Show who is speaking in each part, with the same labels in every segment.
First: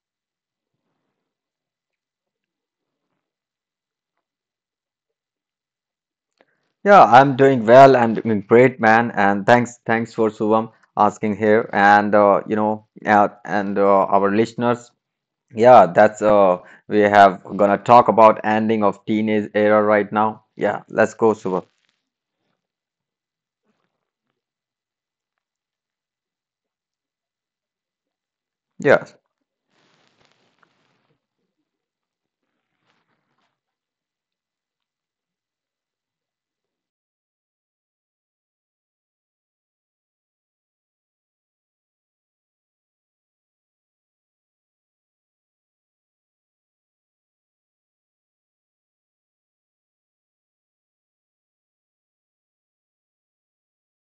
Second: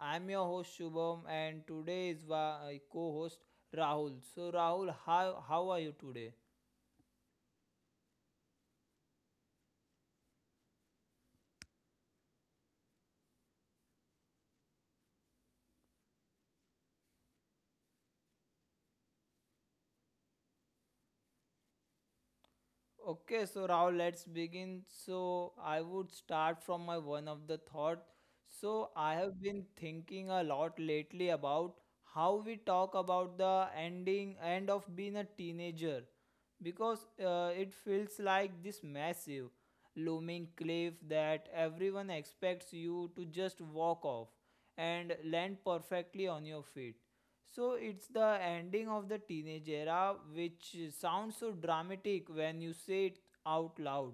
Speaker 1: I'm your host Shubham, and today is my co host Rahul. So, Rahul, how are you today?
Speaker 2: Yeah, I'm doing well. I'm doing great, man. And thanks for Subham asking here. And our listeners, yeah, that's we have gonna talk about ending of teenage era right now. Yeah, let's go, Subham.
Speaker 1: Okay, so Rahul, let's begin. So, I would start from my one of the thought. So,
Speaker 2: Yeah,
Speaker 1: I have been thinking a lot lately about how we talk about the ending end of being a teenager because it feels like this massive, looming cliff that everyone expects you to just walk off and land perfectly on your feet. So it's the ending of the teenage era, which sounds so dramatic when you say it out loud.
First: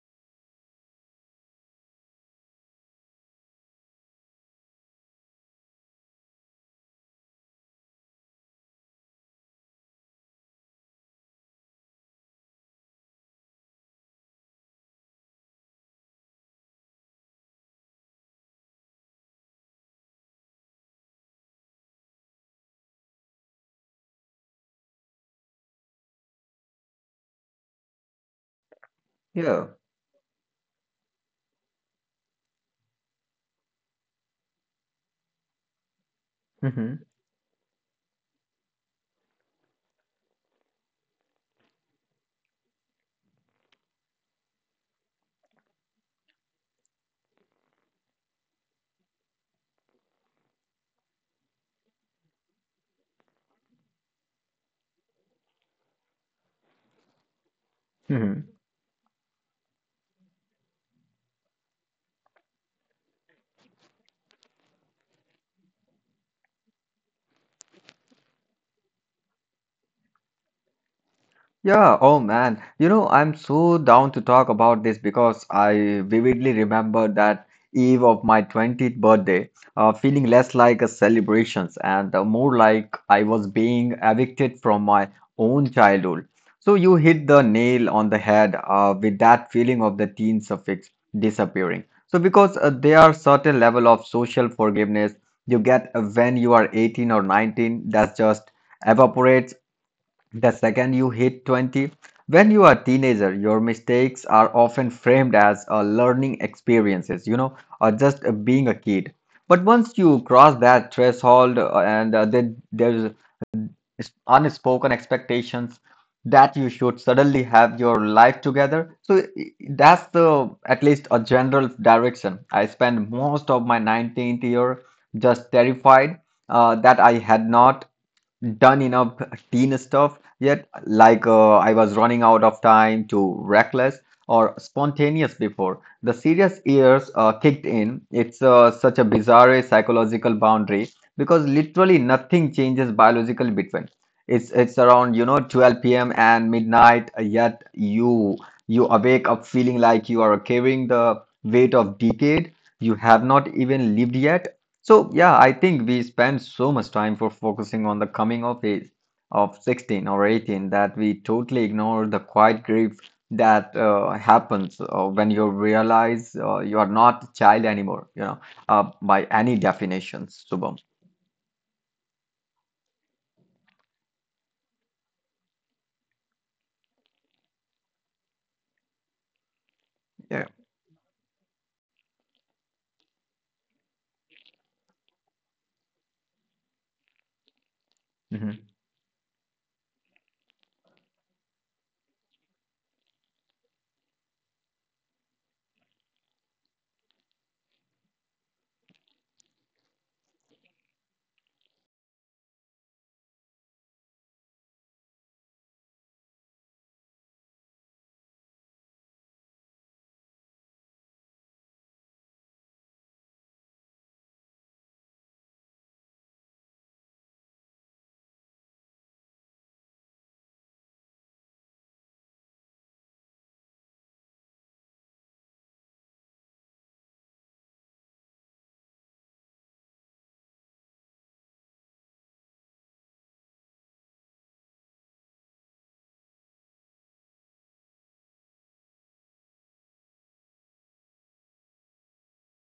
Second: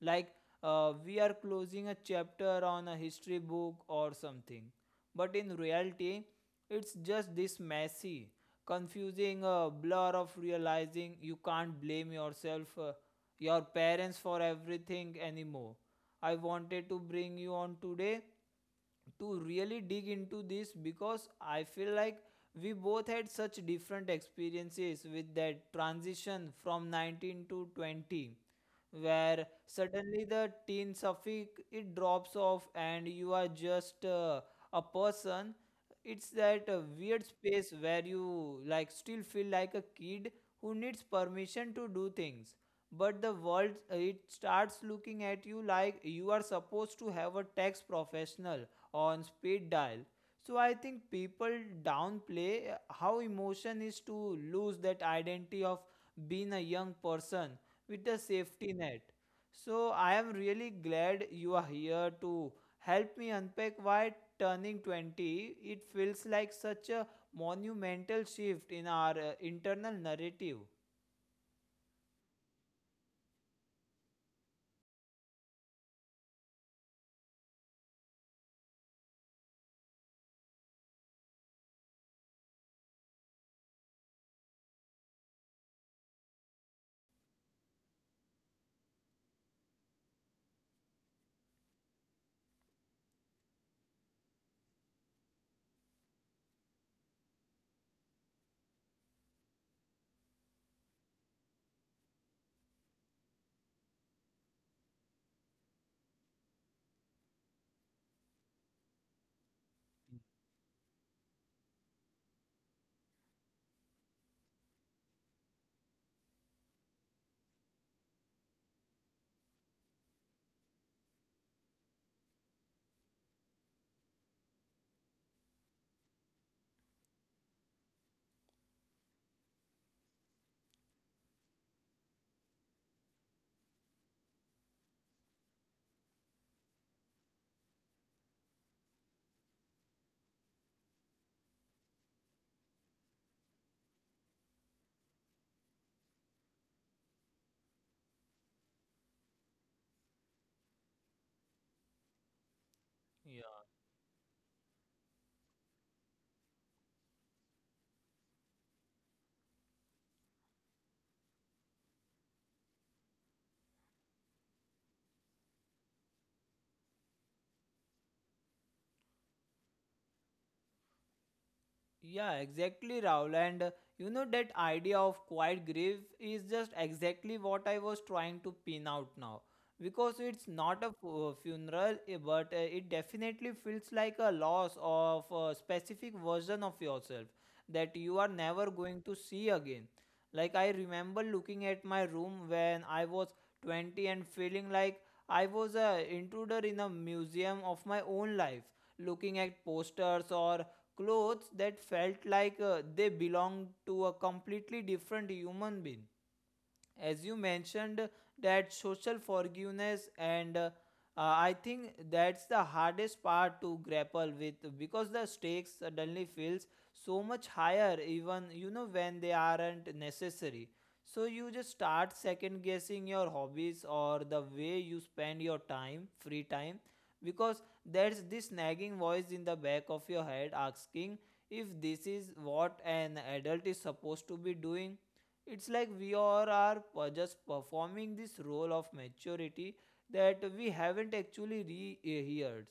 Speaker 1: Like we are closing a chapter on a history book or something. But in reality, it's just this messy, confusing blur of realizing you can't blame yourself, your parents for everything anymore. I wanted to bring you on today to really dig into this because I feel like we both had such different experiences with that transition from 19 to 20, where
Speaker 2: yeah.
Speaker 1: suddenly the teen suffix it drops off and you are just a person. It's that
Speaker 2: Mm-hmm.
Speaker 1: weird space where you like still feel like a kid who needs permission to do things, but the world it starts looking at you like you are supposed to have a tax professional on speed dial. So I think people downplay how emotion is to lose that identity of being a young person with a safety net. So I am really glad you are here to help me unpack why turning 20 it feels like such a monumental shift in our internal narrative.
Speaker 2: Yeah, oh man. You know, I'm so down to talk about this because I vividly remember that eve of my 20th birthday, feeling less like a celebrations and more like I was being evicted from my own childhood. So you hit the nail on the head with that feeling of the teen suffix disappearing. So because there are certain level of social forgiveness you get when you are 18 or 19 that just evaporates the second you hit 20, when you are a teenager, your mistakes are often framed as a learning experiences, you know, or just being a kid. But once you cross that threshold and then there's unspoken expectations that you should suddenly have your life together. That's the at least a general direction. I spent most of my 19th year just terrified that I had not done enough teen stuff yet, like I was running out of time, too reckless or spontaneous before the serious years kicked in. It's such a bizarre psychological boundary because literally nothing changes biologically between, it's around, you know, 12 p.m. and midnight, yet you awake up feeling like you are carrying the weight of decade you have not even lived yet. So, yeah, I think we spend so much time for focusing on the coming of age of 16 or 18 that we totally ignore the quiet grief that happens when you realize you are not a child anymore, you know, by any definitions, Subham.
Speaker 1: Yeah, exactly, Raul. And you know, that idea of quiet grief is just exactly what I was trying to pin out now. Because
Speaker 2: Yeah.
Speaker 1: it's not a funeral, eh, but it definitely feels like a loss of a specific version of yourself that you are
Speaker 2: Mhm.
Speaker 1: never going to see again. Like, I remember looking at my room when I was 20 and feeling like I was an intruder in a museum of my own life, looking at posters or clothes that felt like they belonged to a completely different human being. As you mentioned, that social forgiveness and I think that's the hardest part to grapple with because the stakes suddenly feels so much higher, even you know when they aren't necessary. So you just start second guessing your hobbies or the way you spend your time free time because there's this nagging voice in the back of your head asking if this is what an adult is supposed to be doing. It's like we all are just performing this role of maturity that we haven't actually rehearsed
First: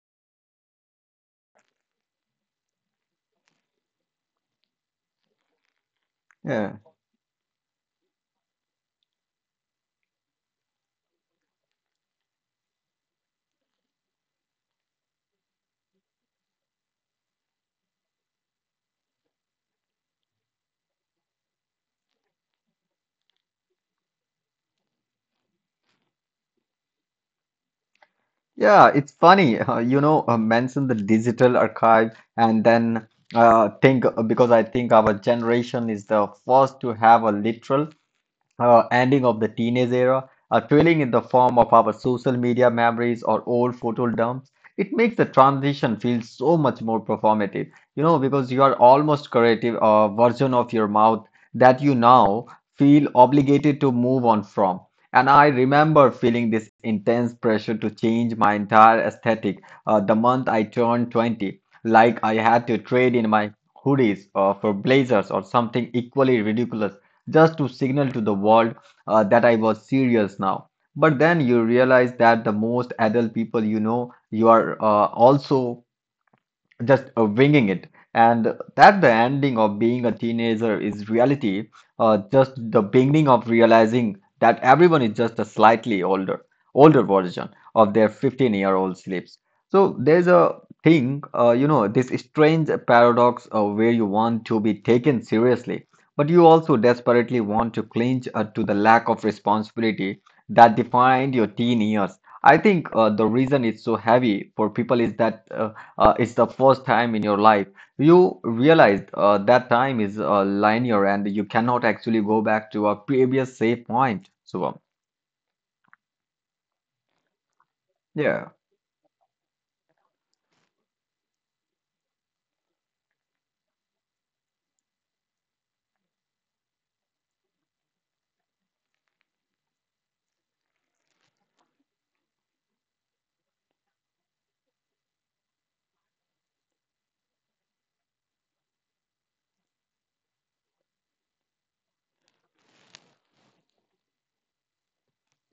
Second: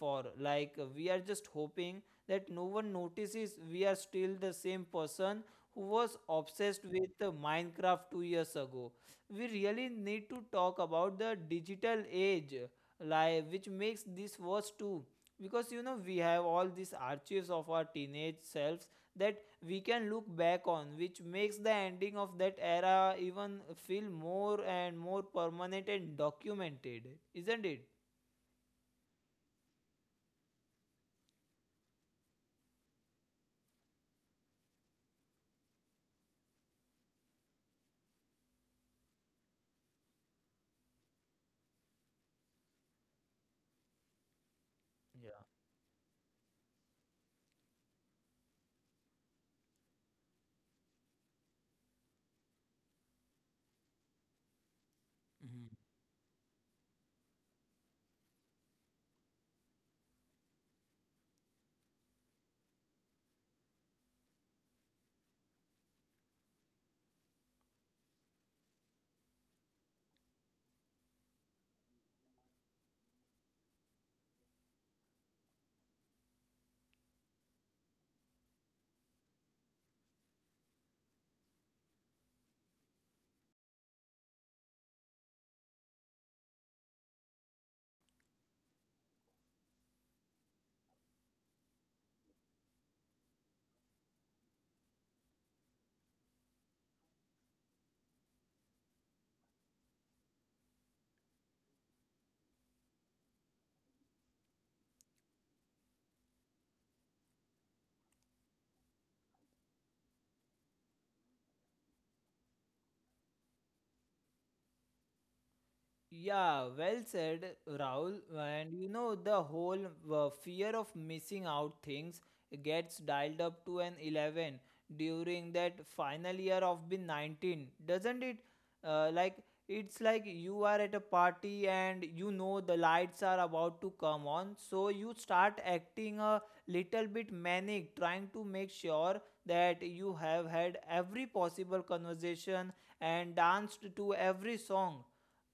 Speaker 1: for. Like we are just hoping that no one notices we are still the same person who was
Speaker 2: Yeah.
Speaker 1: obsessed with Minecraft 2 years ago. We really need to talk about the digital age, like which makes this worse too because you know we have all these archives of our teenage selves that we can look back on, which makes the ending of that era even feel more and more permanent and documented, isn't it?
Speaker 2: Yeah, it's funny, mention the digital archive and then think because I think our generation is the first to have a literal ending of the teenage era, a trailing in the form of our social media memories or old photo dumps. It makes the
Speaker 1: Yeah.
Speaker 2: transition feel so much more performative. You know, because you are almost creative version of your mouth that you now feel obligated to move on from. And I
Speaker 1: Mhm.
Speaker 2: remember feeling this intense pressure to change my entire aesthetic the month I turned 20, like I had to trade in my hoodies for blazers or something equally ridiculous just to signal to the world that I was serious now. But then you realize that the most adult people you know, you are also just winging it, and that the ending of being a teenager is reality, just the beginning of realizing that everyone is just a slightly older version of their 15-year-old sleeps. So there's a thing, you know, this strange paradox where you want to be taken seriously, but you also desperately want to cling to the lack of responsibility that defined your teen years. I think the reason it's so heavy for people is that it's the first time in your life you realize that time is linear and you cannot actually go back to a previous safe point.
Speaker 1: Yeah, well said, Rahul.
Speaker 2: Yeah,
Speaker 1: And you know, the whole fear of missing out things gets dialed up to an 11 during that final year of being 19, doesn't it? Uh, like, it's like you are at a party and you know the lights are about to come on, so you start acting a little bit manic, trying to make sure that you have had every possible conversation and danced to every song.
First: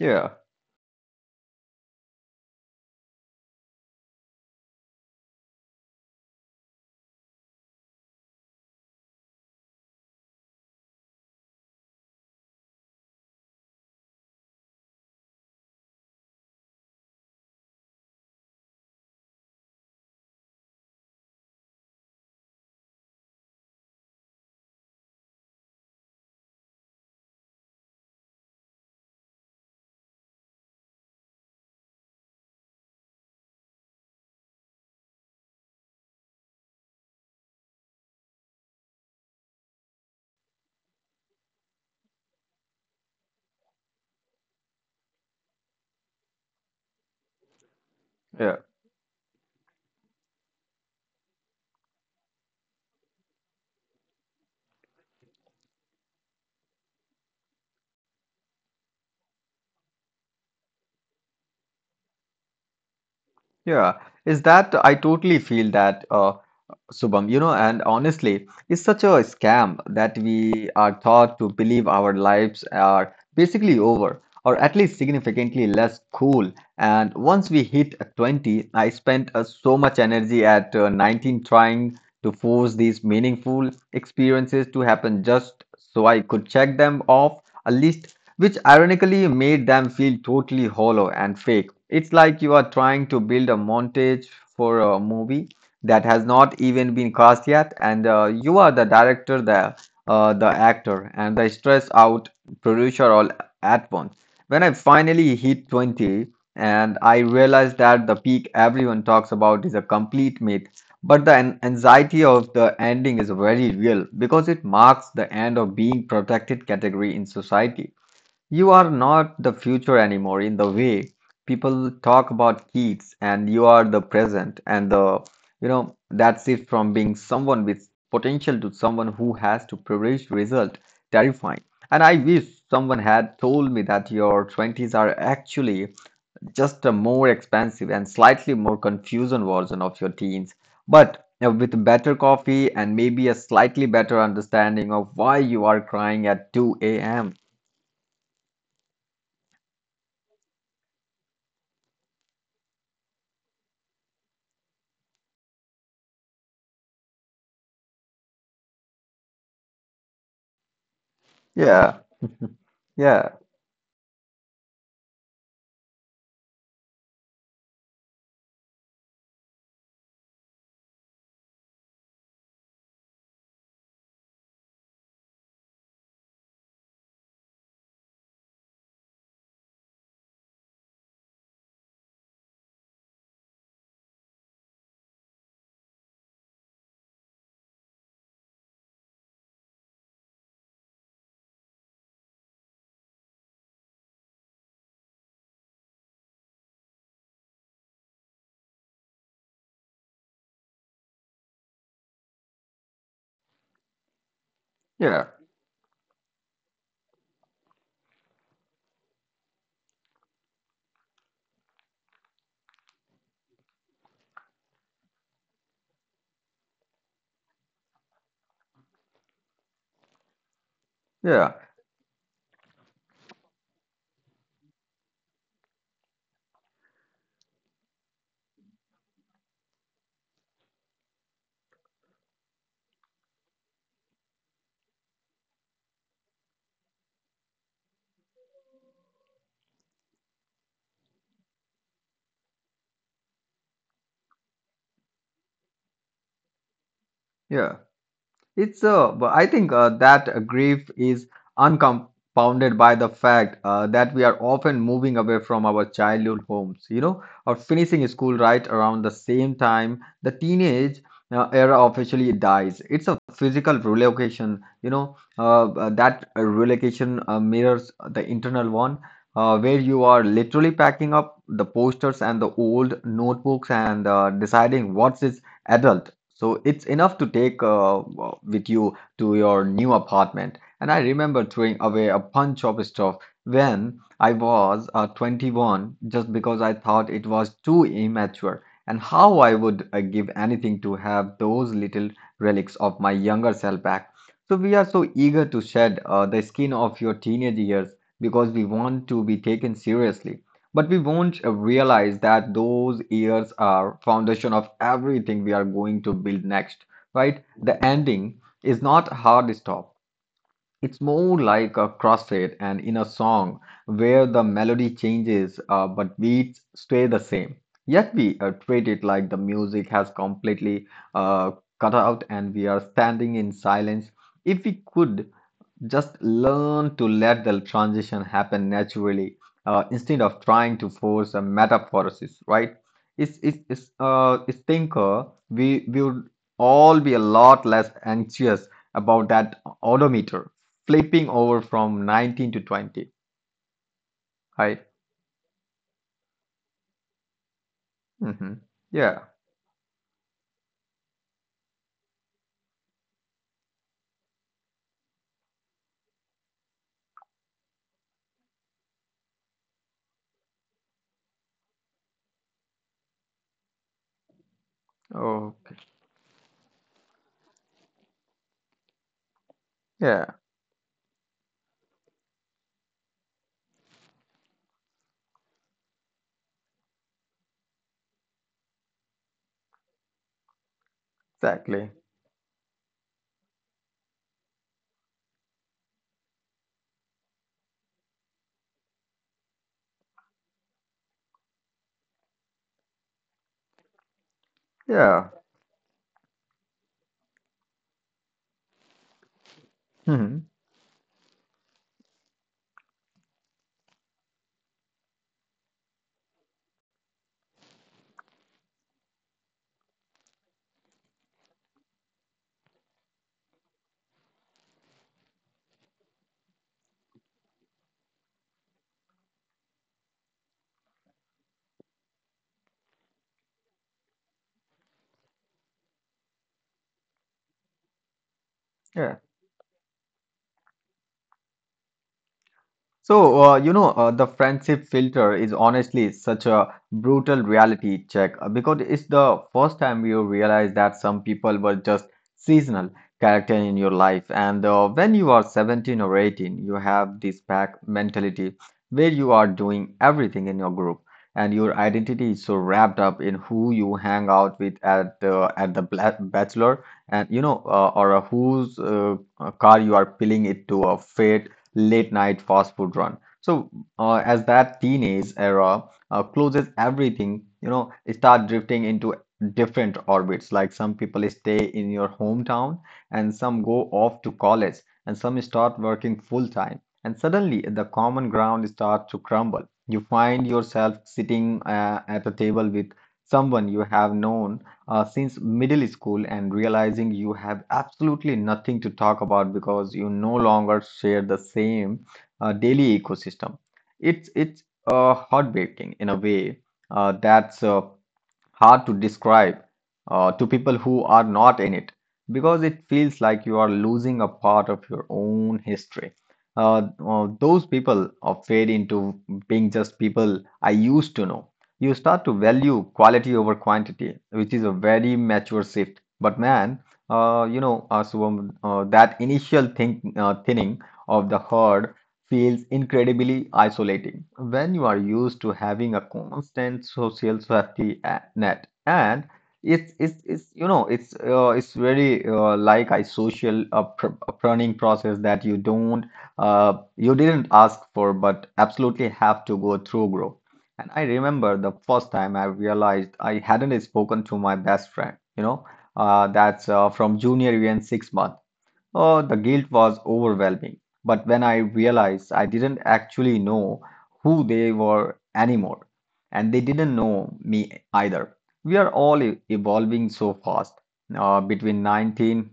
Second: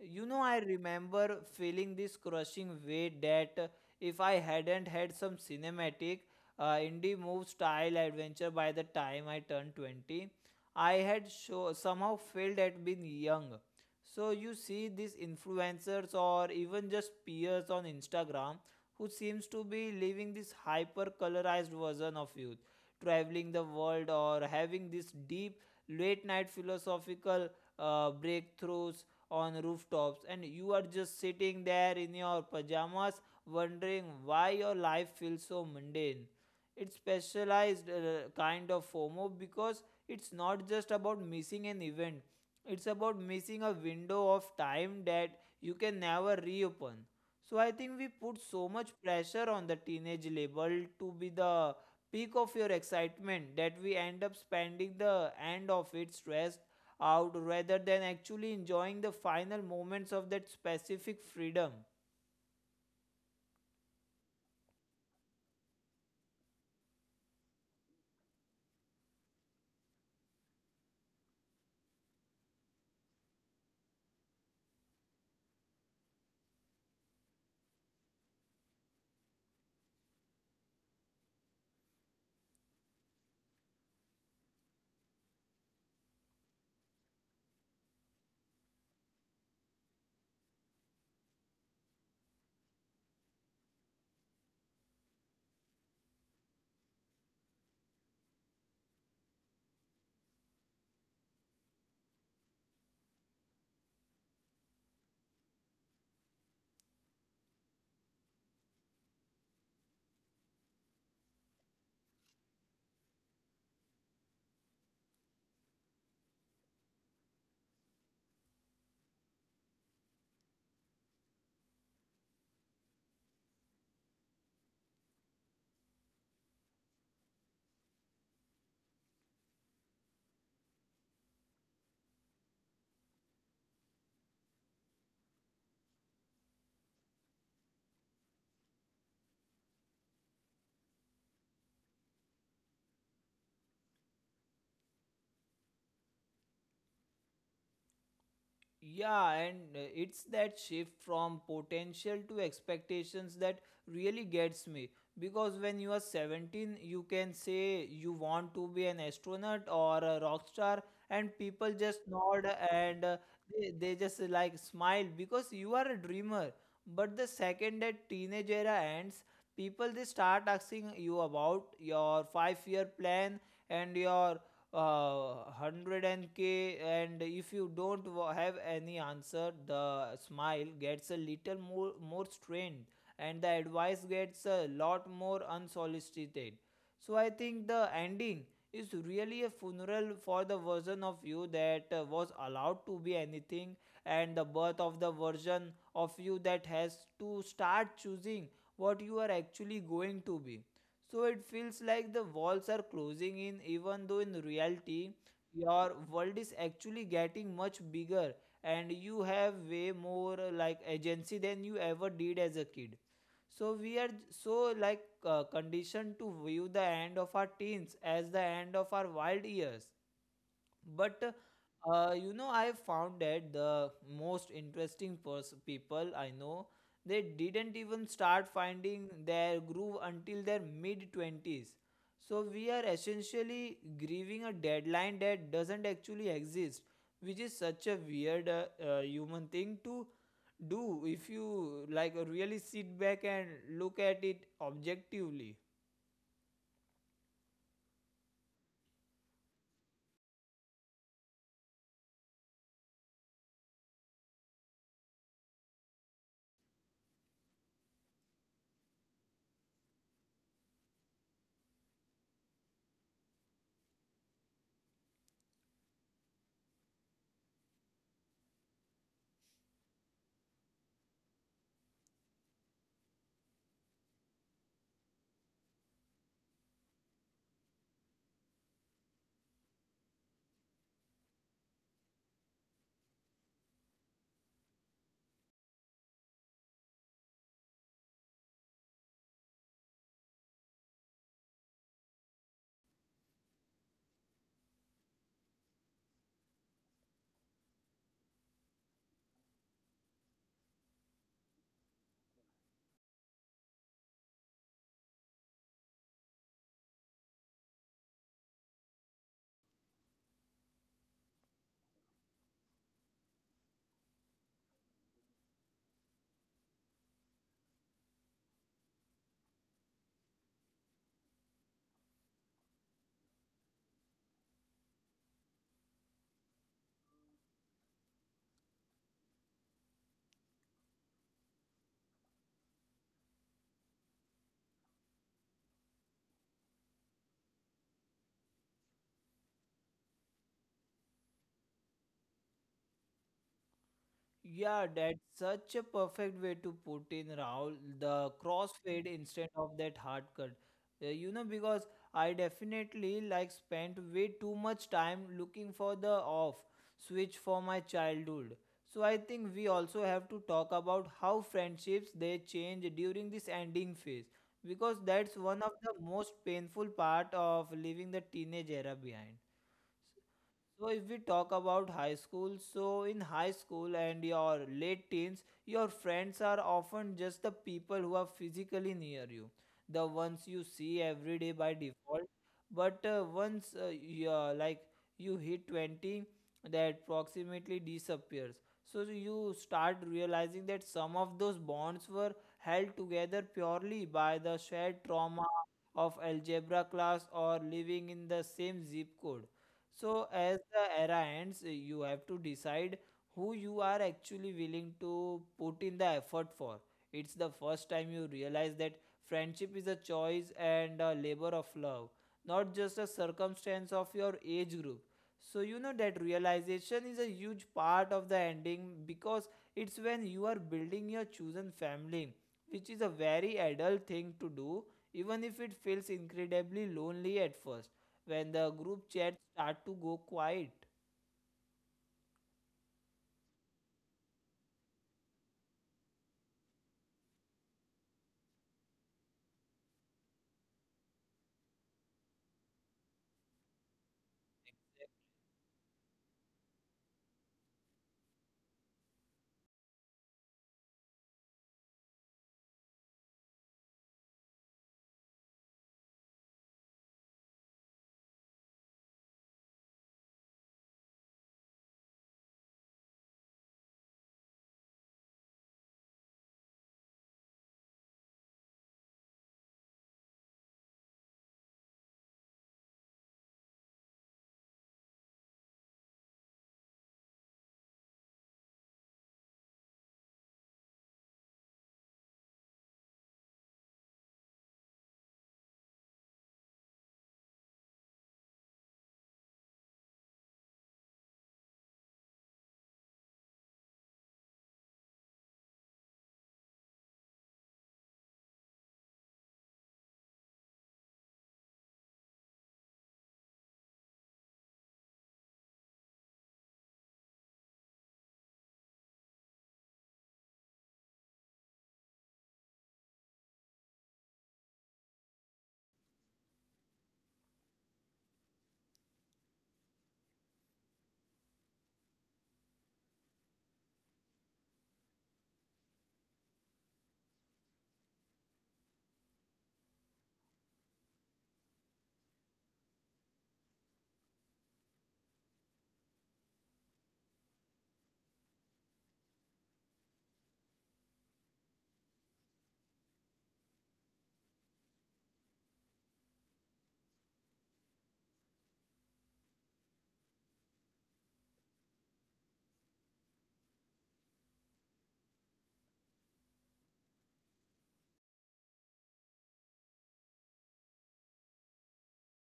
Speaker 1: You know, I remember feeling this crushing weight that if I hadn't had some cinematic indie move style adventure by the time I turned 20, I had somehow failed at being young. So, you see these influencers or even just peers on Instagram who seems to be living this hyper colorized version of youth, traveling the world or having this deep late night philosophical breakthroughs on rooftops, and you are just sitting there in your pajamas wondering why your life feels so mundane. It's specialized kind of FOMO because it's not just about missing an event, it's about missing a window of time that you can never reopen. So I think we put
Speaker 2: yeah,
Speaker 1: so much pressure on the teenage label to be the peak of your excitement that we end up spending the end of it stressed out rather than actually enjoying the final moments of that specific freedom.
Speaker 2: yeah. Is that I totally feel that. Subham, you know, and honestly, it's such a scam that we are taught to believe our lives are basically over, or at least significantly less cool. And once we hit 20, I spent so much energy at 19 trying to force these meaningful experiences to happen just so I could check them off a list, which ironically made them feel totally hollow and fake. It's like you are trying to build a montage for a movie that has not even been cast yet, and you are the director, the actor, and the stress out producer all at once. When I finally hit 20, and I realized that the peak everyone talks about is a complete myth, but the anxiety of the ending is very real because it marks the end of being protected category in society. You are not the future anymore in the way people talk about kids, and you are the present. You know, that shift from being someone with potential to someone who has to privilege result, terrifying. And I wish someone had told me that your 20s are actually just a more expensive and slightly more confusing version of your teens, but with better coffee and maybe a slightly better understanding of why you are crying at 2 a.m.
Speaker 1: Yeah, and it's that shift from potential to expectations that really gets me. Because when you are 17, you can say you want to be an astronaut or a rock star, and people
Speaker 2: Yeah,
Speaker 1: just nod
Speaker 2: yeah.
Speaker 1: and they just like smile because you are a dreamer. But the second that teenage era ends, people they start asking you about your 5 year plan and your 100k, and if you don't have any answer, the smile gets a little more strained and the advice gets a lot more unsolicited. So I think the ending is really a funeral for the version of you that was allowed to be anything, and the birth of the version of you that has to start choosing what you are actually going to be. So it feels like the walls are closing in, even though in reality,
Speaker 2: Yeah,
Speaker 1: your world is actually getting much bigger and you have way more like agency than you ever did as a kid. So we are so like conditioned to view the end of our teens as the end of our wild years, but
Speaker 2: yeah,
Speaker 1: you know I found that the most interesting people I know, they didn't even start finding their groove until their mid 20s. So we are essentially grieving a deadline that doesn't actually exist, which is such a weird human thing to do if you like really sit back and look at it objectively.
Speaker 2: yeah. It's but I think that grief is uncompounded by the fact that we are often moving away from our childhood homes, you know, or finishing school right around the same time the teenage era officially dies. It's a physical relocation, you know, that relocation mirrors the internal one. Where you are literally packing up the posters and the old notebooks and deciding what's is adult. So it's enough to take with you to your new apartment. And I remember throwing away a bunch of stuff when I was 21 just because I thought it was too immature. And how I would give anything to have those little relics of my younger self back. So we are so eager to shed the skin of your teenage years because we want to be taken seriously. But we won't realize that those years are foundation of everything we are going to build next, right? The ending is not a hard stop. It's more like a crusade and in a song where the melody changes, but beats stay the same. Yet we treat it like the music has completely uh, cut out and we are standing in silence. If we could just learn to let the transition happen naturally instead of trying to force a metaphorosis, right? It's thinker, we would all be a lot less anxious about that odometer flipping over from 19 to 20,
Speaker 1: Yeah,
Speaker 2: right?
Speaker 1: that's such a perfect way to put in Rahul, the
Speaker 2: Hmm.
Speaker 1: crossfade
Speaker 2: Yeah.
Speaker 1: instead of that hard cut. You know, because I definitely like spent way too much time looking for the off switch for my childhood. So I think we also have to talk about how friendships they change during this ending phase because that's one of
Speaker 2: Okay.
Speaker 1: the most painful part of leaving the teenage era behind.
Speaker 2: Yeah,
Speaker 1: So if we talk about high school, so in high school and your late teens, your friends are often just the people who are physically near you, the ones you see every day by
Speaker 2: exactly.
Speaker 1: default. But once you, like you hit 20, that approximately disappears. So you start realizing that some of those bonds were held together purely by the shared
Speaker 2: Yeah.
Speaker 1: trauma of algebra class or living in the same zip code. So
Speaker 2: Hmm.
Speaker 1: as the era ends, you have to decide who you are actually willing to put in the effort for. It's the first time you realize that friendship is a choice and a labor of love, not just a circumstance of your age group. So you know that realization is a huge part of the ending because it's when you are building your chosen family, which is a very adult thing to do, even if it feels incredibly lonely at first when the
Speaker 2: Yeah.
Speaker 1: group chat start to go quiet.
Speaker 2: So, the friendship filter is honestly such a brutal reality check because it's the first time you realize that some people were just seasonal character in your life. And when you are 17 or 18, you have this pack mentality where you are doing everything in your group, and your identity is so wrapped up in who you hang out with at the bachelor, and you know, or whose car you are peeling it to a fete late night fast food run. So, as that teenage era closes everything, you know, start drifting into different orbits. Like some people stay in your hometown, and some go off to college, and some start working full time. And suddenly, the common ground starts to crumble. You find yourself sitting at a table with someone you have known since middle school and realizing you have absolutely nothing to talk about because you no longer share the same daily ecosystem. It's heartbreaking in a way that's hard to describe to people who are not in it because it feels like you are losing a part of your own history. Those people fade into being just people I used to know. You start to value quality over quantity, which is a very mature shift. But man, that initial thinning of the herd feels incredibly isolating when you are used to having a constant social safety net, and it's you know it's it's very like a social pr planning process that you don't, you didn't ask for but absolutely have to go through, bro. And I remember the first time I realized I hadn't spoken to my best friend, you know, that's from junior year in 6 months. Oh, the guilt was overwhelming. But when I realized I didn't actually know who they were anymore, and they didn't know me either. We are all evolving so fast. Between 19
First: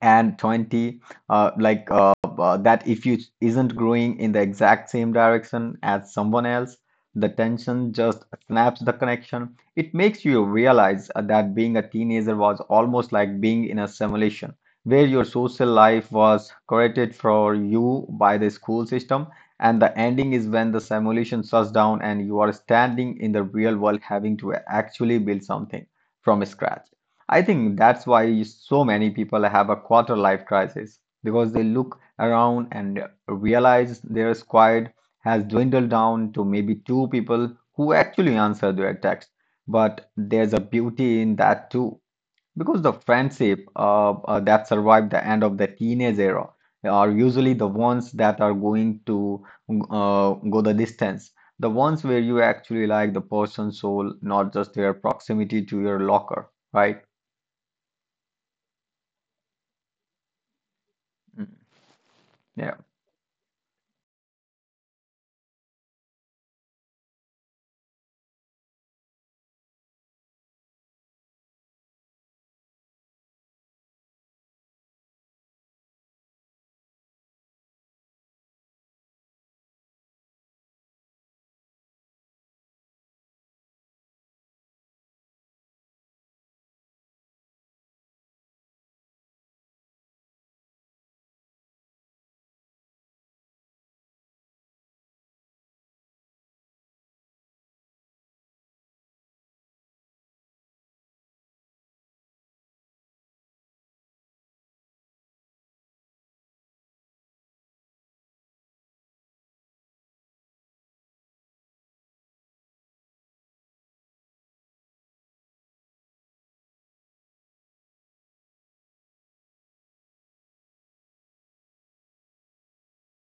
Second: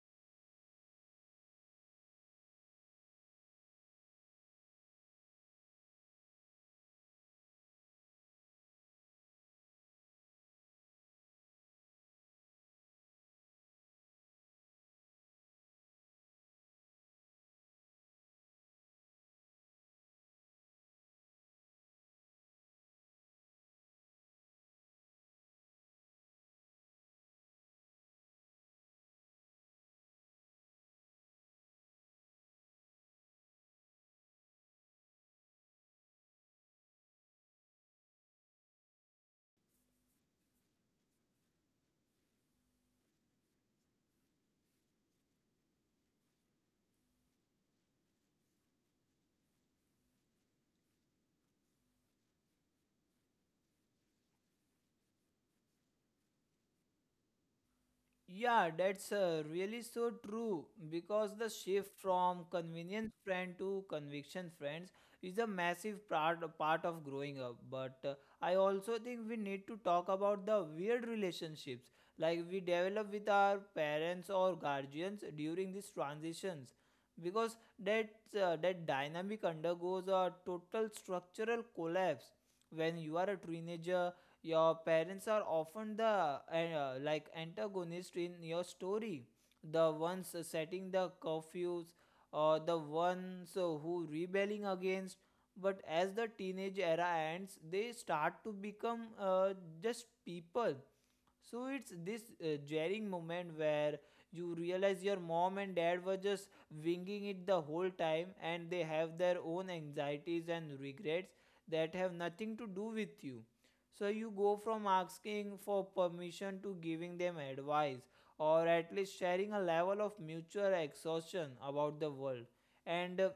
Speaker 2: and 20 uh, like uh, that if you isn't growing in the exact same direction as someone else, the tension just snaps the connection. It makes you realize that being a teenager was almost like being in a simulation where your social life was curated for you by the school system, and the ending is when the simulation shuts down and you are standing in the real world having to actually build something from scratch. I think that's why so many people have a quarter life crisis, because they look around and realize their squad has dwindled down to maybe two people who actually answer their text. But there's a beauty in that too, because the friendship that survived the end of the teenage era are usually the ones that are going to go the distance. The ones where you actually like the person's soul, not just their proximity to your locker, right?
Speaker 1: Yeah, that's really so true because the shift from
Speaker 2: Yeah,
Speaker 1: convenience friend to conviction friends is a massive part of growing up. But I also think we need to talk about the weird relationships like we develop with our parents or guardians during these transitions because that that dynamic undergoes a total structural collapse. When you are a teenager, your parents are often the like antagonist in your story, the ones setting the curfews or the ones who rebelling against. But as the teenage era ends, they start to become just people. So it's this jarring moment where you realize your mom and dad were just winging it the whole time and they have their own anxieties and regrets that have nothing to do with you. So you go from asking for permission to giving them advice, or at least sharing a level of mutual exhaustion about the world. And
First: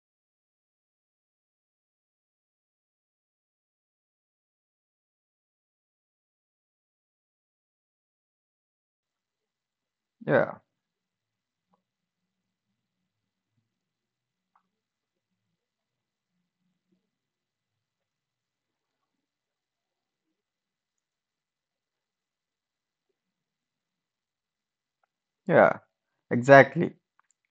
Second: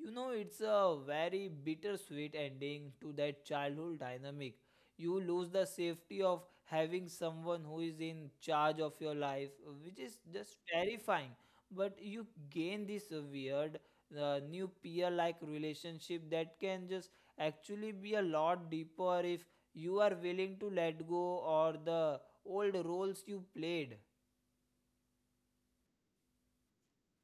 Speaker 1: you know, it's a very bittersweet ending to that childhood dynamic. You lose the safety of having someone who is in charge of your life, which is just
Speaker 2: yeah,
Speaker 1: terrifying. But you gain this weird new peer like relationship that can just actually be a lot deeper if you are willing to let go or the old roles you played.
Speaker 2: yeah, exactly.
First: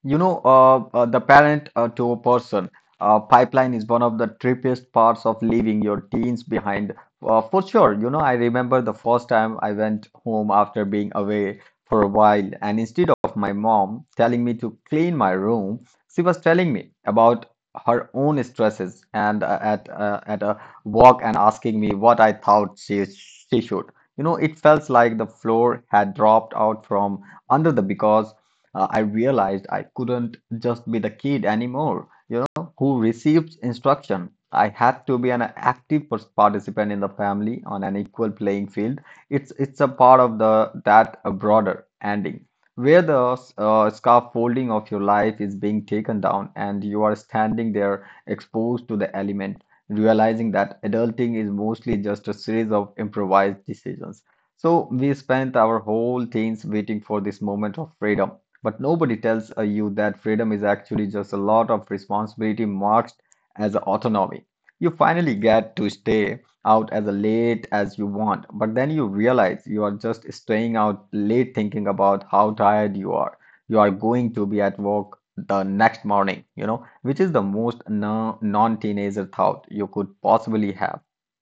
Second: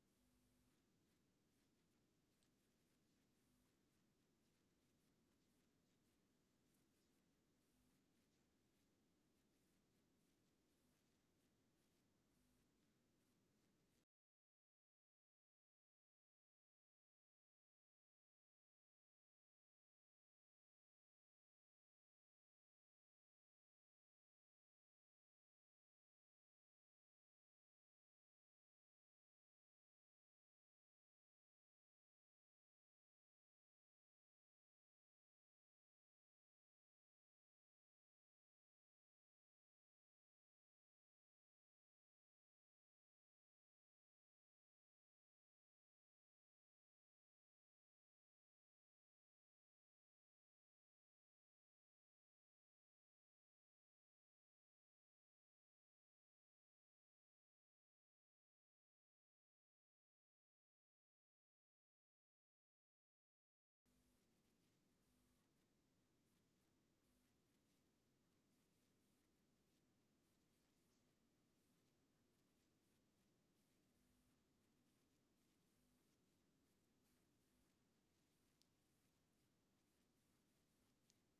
Speaker 2: You know, the parent to a person pipeline is one of the trippiest parts of leaving your teens behind. For sure, you know, I remember the first time I went home after being away for a while, and instead of my mom telling me to clean my room, she was telling me about her own stresses and at a walk and asking me what I thought she should. You know, it felt like the floor had dropped out from under the because I realized I couldn't just be the kid anymore, you know, who receives instruction. I had to be an active participant in the family on an equal playing field. It's a part of the that a broader ending where the scaffolding of your life is being taken down and you are standing there exposed to the element, realizing that adulting is mostly just a series of improvised decisions. So we spent our whole teens waiting for this moment of freedom, but nobody tells you that freedom is actually just a lot of responsibility marked as autonomy. You finally get to stay out as late as you want, but then you realize you are just staying out late thinking about how tired you are. You are going to be at work the next morning, you know, which is the most non-teenager thought you could possibly have,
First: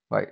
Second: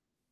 Speaker 2: right?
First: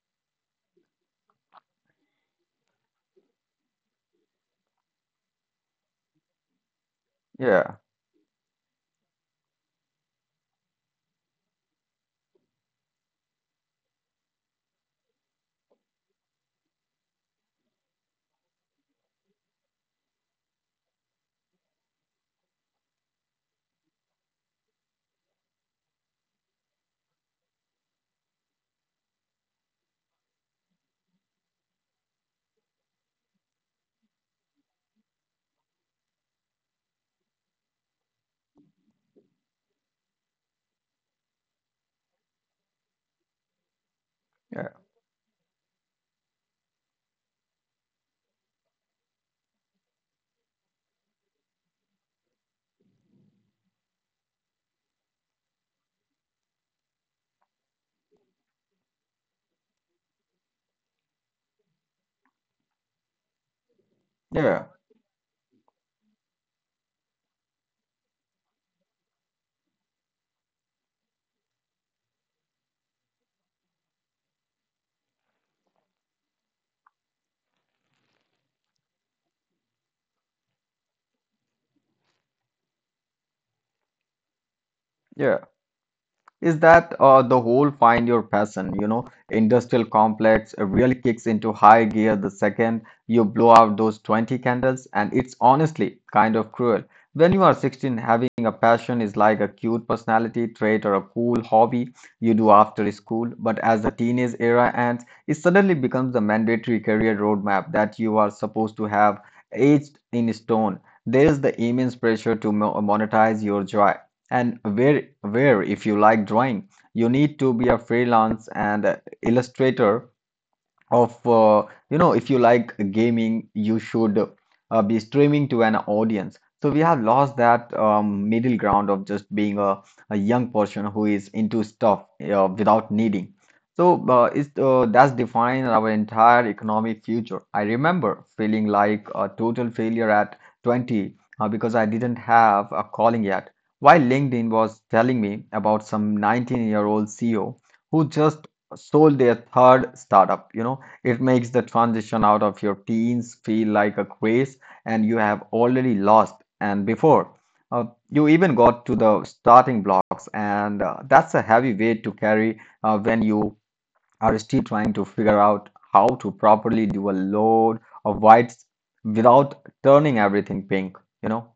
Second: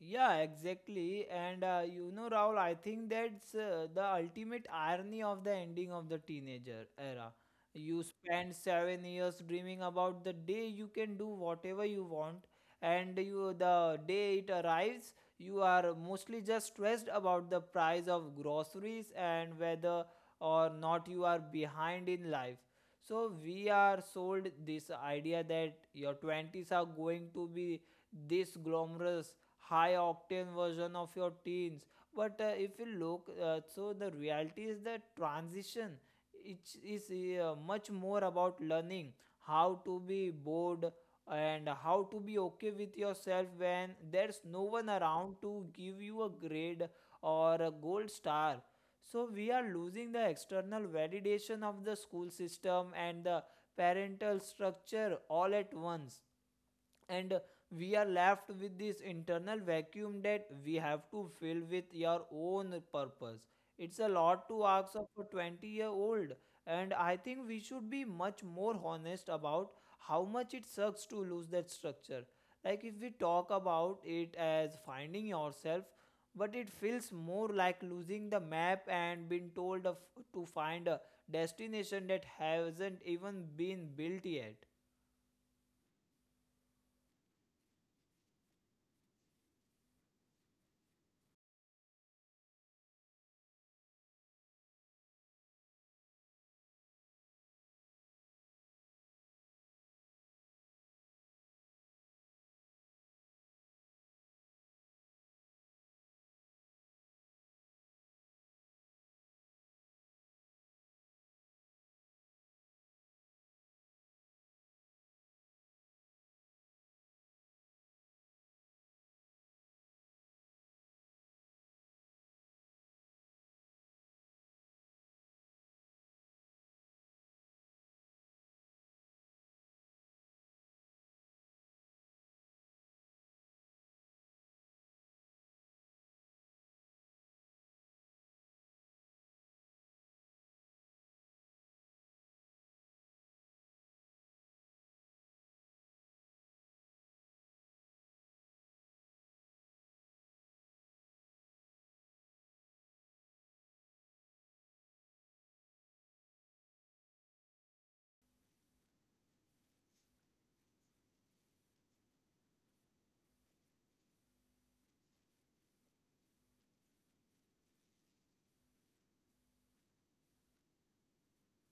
Speaker 1: Yeah, exactly. And you know, Raul, I think that's the ultimate irony of the ending of the teenager era.
Speaker 2: Yeah,
Speaker 1: You spend 7 years dreaming about the day you can do whatever you want, and you the day it arrives, you are mostly just stressed about the price of groceries and whether or not you are behind in life. So we are sold this idea that your twenties are going to be this glamorous high octane version of your teens, but if you look so the reality is that transition it is much more about learning how to be bored and how to be okay with yourself when there's no
Speaker 2: yeah,
Speaker 1: one around to give you a grade or a gold star. So we are losing the external validation of the school system and the parental structure all at once, and we are left with this internal vacuum that we have to fill with your own purpose. It's a lot to
Speaker 2: yeah,
Speaker 1: ask of a 20-year old, and I think we should be much more honest about how much it sucks to lose that structure. Like if we talk about it as finding yourself, but it feels more like losing the map and being told of, to find a destination that hasn't even been built yet.
Speaker 2: yeah. Is that the whole find your passion, you know, industrial complex really kicks into high gear the second you blow out those 20 candles, and it's honestly kind of cruel. When you are 16, having a passion is like a cute personality trait or a cool hobby you do after school, but as the teenage era ends, it suddenly becomes the mandatory career roadmap that you are supposed to have aged in stone. There is the immense pressure to monetize your joy, and where if you like drawing, you need to be a freelance and illustrator of you know, if you like gaming you should be streaming to an audience. So we have lost that middle ground of just being a young person who is into stuff without needing. That's defined our entire economic future. I remember feeling like a total failure at 20, because I didn't have a calling yet, while LinkedIn was telling me about some 19-year-old CEO who just sold their third startup, you know. It makes the transition out of your teens feel like a race and you have already lost and before uh, you even got to the starting blocks, and that's a heavy weight to carry when you are still trying to figure out how to properly do a load of whites without turning everything pink, you know?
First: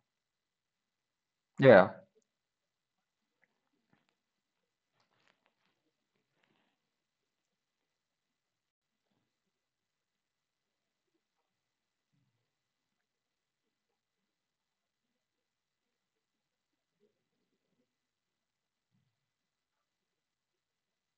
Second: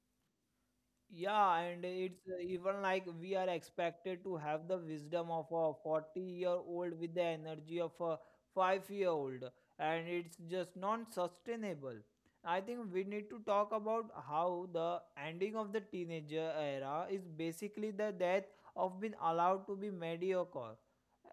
Speaker 1: Yeah, and
Speaker 2: Yeah,
Speaker 1: it's even like we are expected to have the wisdom of a 40-year-old with the energy of a 5-year-old, and it's just non sustainable. I think we need to talk about how the ending of the teenager era is basically the death of being allowed to be mediocre.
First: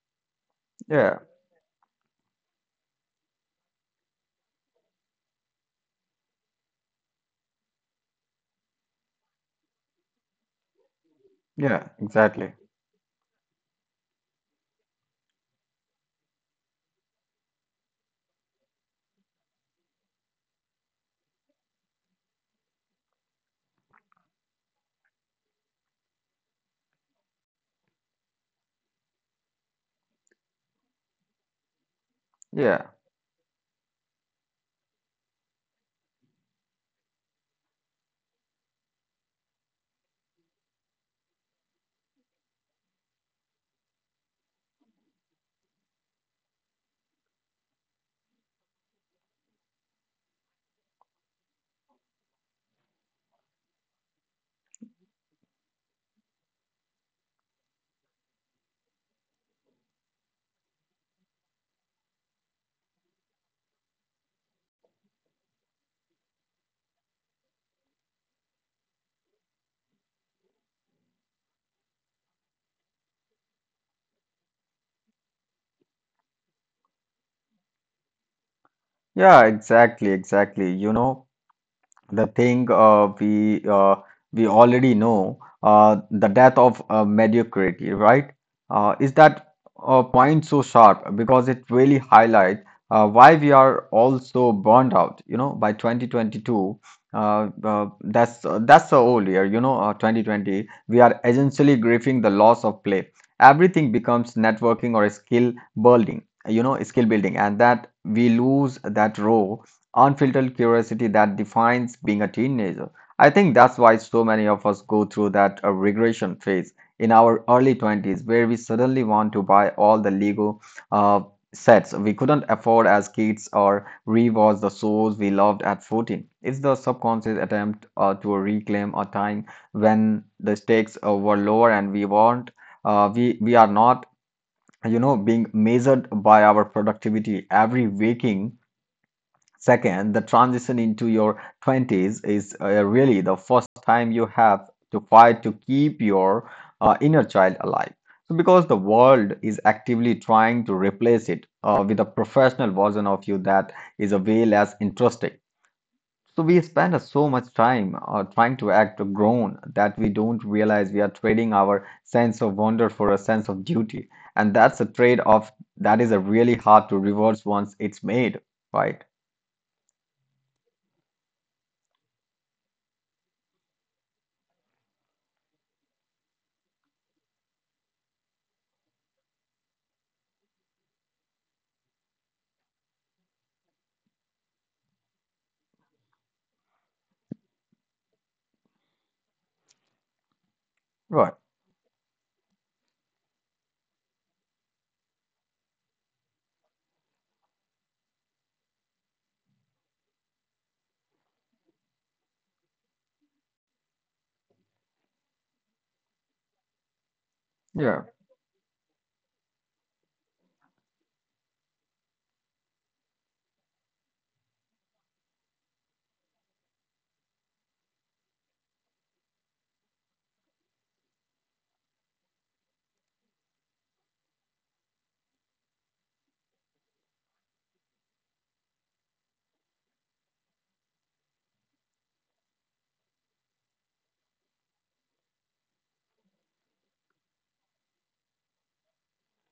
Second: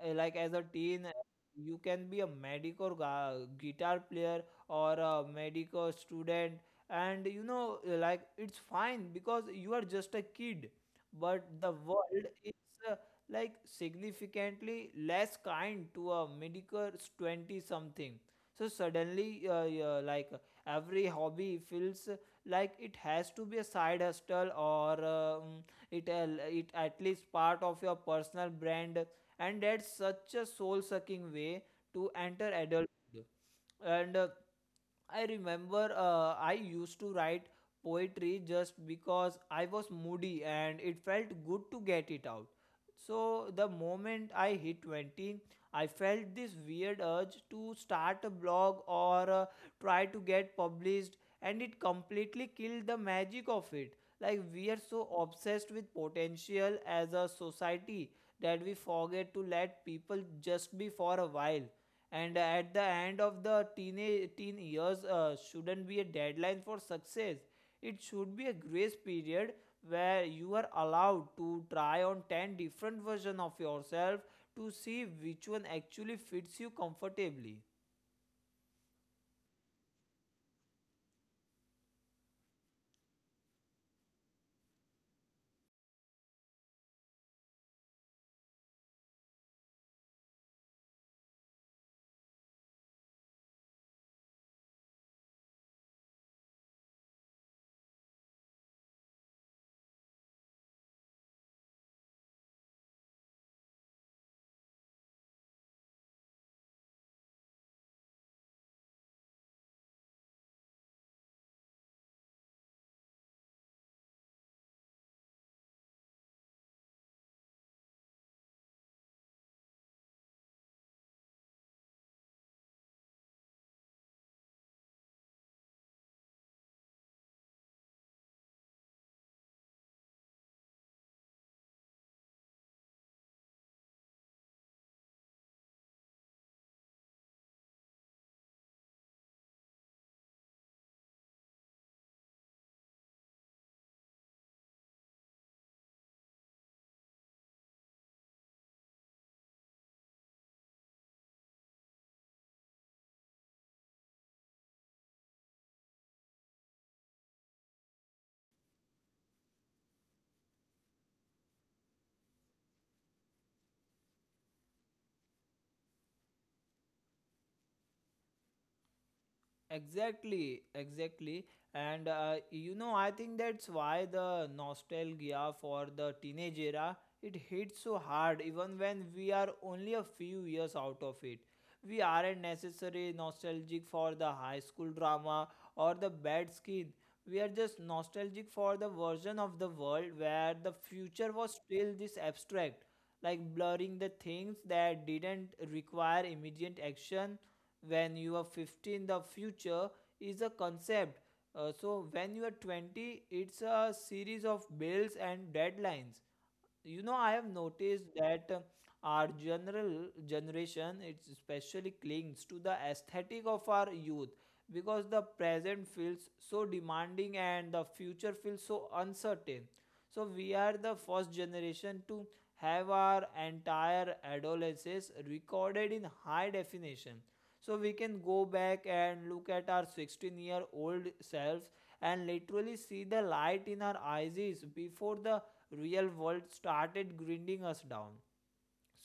Speaker 1: Like as a teen,
Speaker 2: yeah,
Speaker 1: you can be a medic or guitar player or a medic or student, and you know, like it's fine because you are just a kid. But the
Speaker 2: yeah,
Speaker 1: world
Speaker 2: exactly.
Speaker 1: is uh, like significantly less kind to a medical 20 something. So suddenly, yeah, like every hobby feels like it has to be a side hustle, or it at least part of your personal brand, and that's such a soul sucking way to enter
Speaker 2: Yeah,
Speaker 1: adulthood. And I remember, I used to write poetry just because I was moody and it felt good to get it out. So the moment I hit 20, I felt this weird urge to start a blog or try to get published, and it completely killed the magic of it. Like we are so obsessed with potential as a society that we forget to let people just be for a while, and at the end of the teen years shouldn't be a deadline for success. It should be a grace period where you are allowed to try on 10 different versions of yourself to see which one actually fits you comfortably.
Speaker 2: yeah, exactly, exactly. You know, the thing we already know the death of mediocrity, right, is that point so sharp because it really highlights why we are all so burned out, you know, by 2022. That's the whole year, you know, 2020 we are essentially grieving the loss of play. Everything becomes networking or skill building, you know, skill building, and that we lose that raw unfiltered curiosity that defines being a teenager. I think that's why so many of us go through that regression phase in our early 20s, where we suddenly want to buy all the Lego uh, sets we couldn't afford as kids or rewatch the shows we loved at 14. It's the subconscious attempt to reclaim a time when the stakes were lower and we weren't, we are not, you know, being measured by our productivity every waking second. The transition into your 20s is really the first time you have to fight to keep your inner child alive. So, because the world is actively trying to replace it with a professional version of you that is a way less interesting. So, we spend so much time trying to act grown that we don't realize we are trading our sense of wonder for a sense of duty. And that's a trade-off that is really hard to reverse once it's made, right?
Speaker 1: Exactly, exactly. And you know, I think that's why the nostalgia for the teenage era, it hits so hard even when we are only a few years out of it. We aren't necessarily nostalgic for the high school drama or the bad skin. We are just nostalgic for the version of the world where the
Speaker 2: Right.
Speaker 1: future was still this abstract, like blurring the things that didn't require immediate action. When you are 15, the future is a concept, so when you are 20 it's a series of bills and deadlines. You know, I have
Speaker 2: Yeah,
Speaker 1: noticed that our general generation, it especially clings to the aesthetic of our youth because the present feels so demanding and the future feels so uncertain. So we are the first generation to have our entire adolescence recorded in high definition, so we can go back and look at our 16-year-old selves and literally see the light in our eyes before the real world started grinding us down.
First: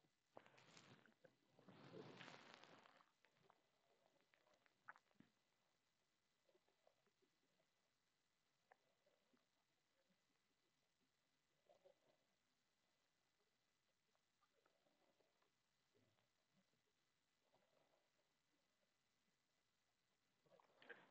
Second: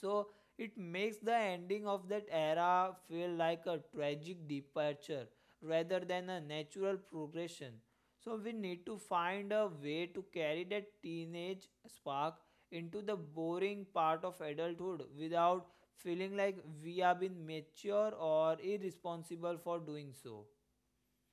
Speaker 1: So it makes the ending of that era feel like a tragic departure rather than a natural progression. So we need to find a way to carry that teenage spark into the boring part of adulthood without feeling like we have been mature or irresponsible for doing so.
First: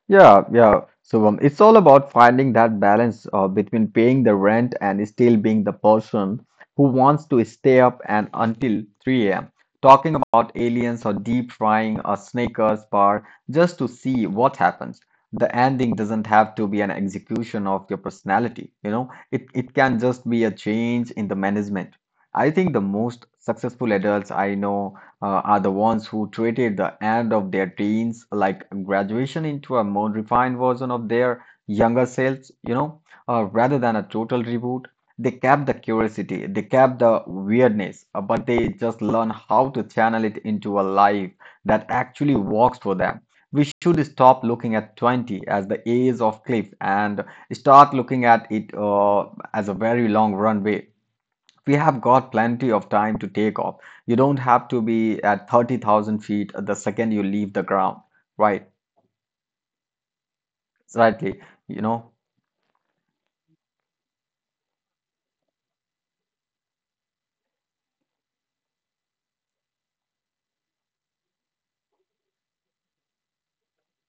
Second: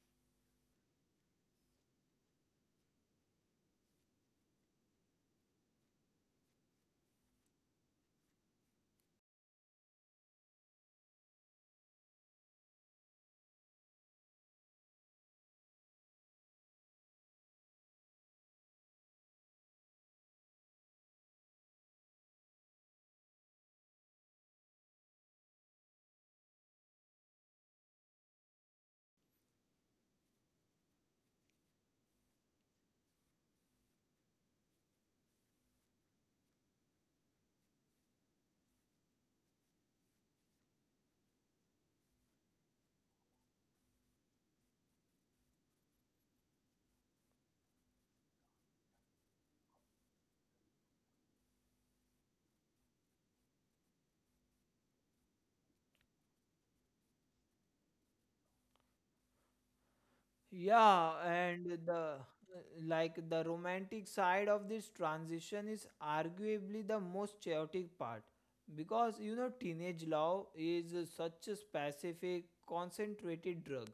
Speaker 2: yeah, yeah. So it's all about finding that balance between paying the rent and still being the person who wants to stay up and until 3 a.m. talking about aliens or deep frying a Snickers bar just to see what happens. The ending doesn't have to be an execution of your personality, you know. It can just be a change in the management. I think the most successful adults I know are the ones who treated the end of their teens like graduation into a more refined version of their younger selves, you know, rather than a total reboot. They kept the curiosity, they kept the weirdness, but they just learn how to channel it into a life that actually works for them. We should stop looking at 20 as the age of cliff and start looking at it as a very long runway. We have got plenty of time to take off. You don't have to be at 30,000 feet the second you leave the ground. Right,
Speaker 1: Yeah,
Speaker 2: rightly, you
Speaker 1: and the
Speaker 2: know.
Speaker 1: uh, like the romantic side of this transition is arguably the most chaotic part, because you know teenage love is such a specific concentrated drug.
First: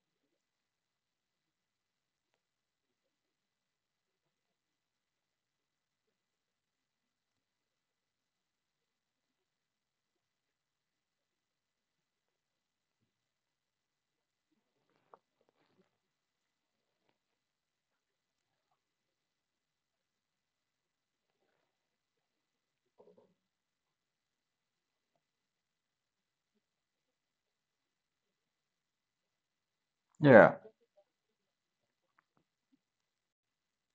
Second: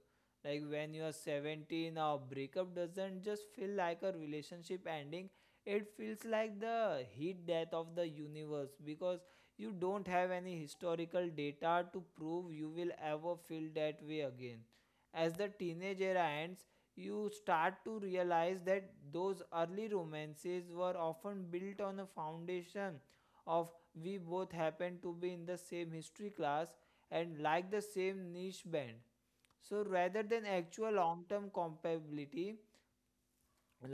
Speaker 1: Like when you are 17, a breakup doesn't just feel like a relationship ending, it feels like the heat death of the universe because you don't have any historical data to prove you will ever feel that way again. As the teenage era ends, you start to realize that those early romances were often built on a foundation of we both happen to be in the same history class and like the same niche band. So rather
Speaker 2: Yeah.
Speaker 1: than actual long term compatibility,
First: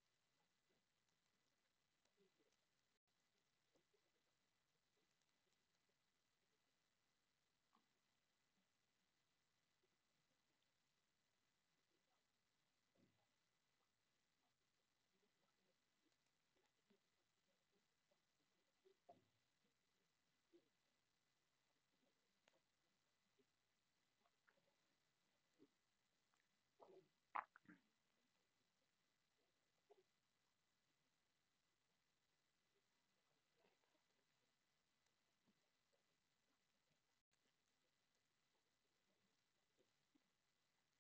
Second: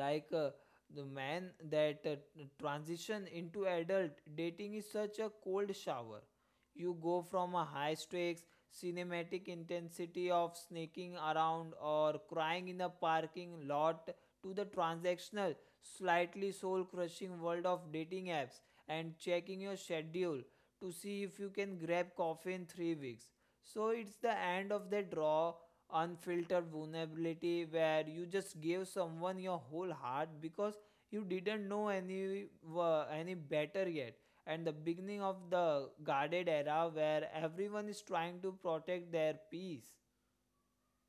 Speaker 1: like the man that transition into adult dating is such a cold shower. You go from a high stakes cinematic intensity of sneaking around or crying in a parking lot to the transactional slightly soul crushing world of dating apps and checking your schedule to see if you can grab coffee in 3 weeks. So it's the end of the draw unfiltered vulnerability where you just gave someone your whole heart because you didn't know any were any better yet, and the beginning of the guarded era where everyone is trying to protect their peace.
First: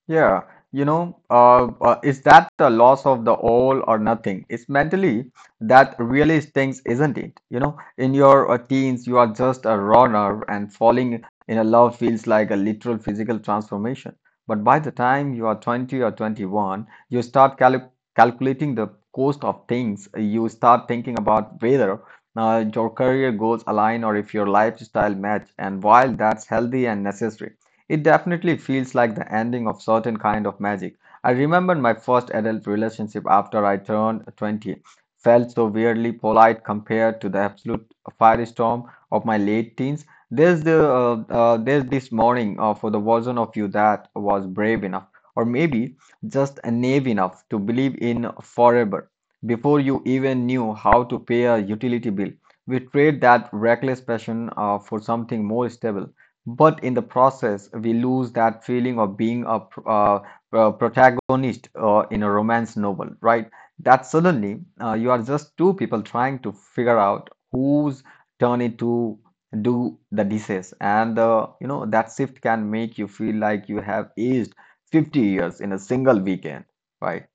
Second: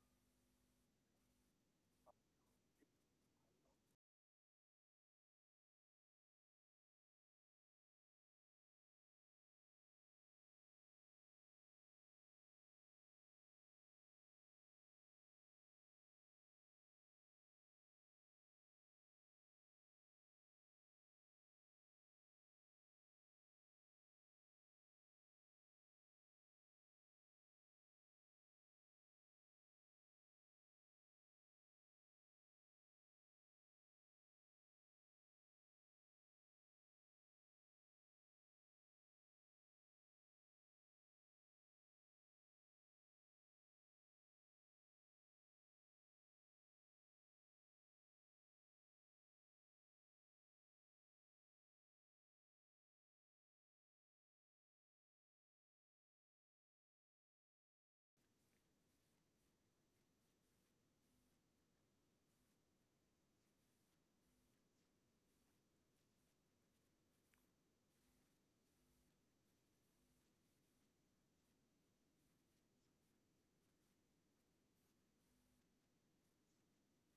Speaker 2: Yeah, you know, is that the loss of the all or nothing? It's mentally that really stings, isn't it? You know, in your teens, you are just a raw nerve, and falling in a love feels like a literal physical transformation. But by the time you are 20 or 21, you start calculating the cost of things. You start thinking about whether your career goals align or if your lifestyle match. And while that's healthy and necessary, it definitely feels like the ending of certain kind of magic. I remember my first adult relationship after I turned 20 felt so weirdly polite compared to the absolute firestorm of my late teens. There's there's this morning for the version of you that was brave enough, or maybe just naive enough to believe in forever before you even knew how to pay a utility bill. We trade that reckless passion for something more stable, but in the process, we lose that feeling of being a protagonist in a romance novel, right? That suddenly you are just two people trying to figure out whose turn it to do the dishes. And you know, that shift can make you feel like you have aged 50 years in a single weekend, right?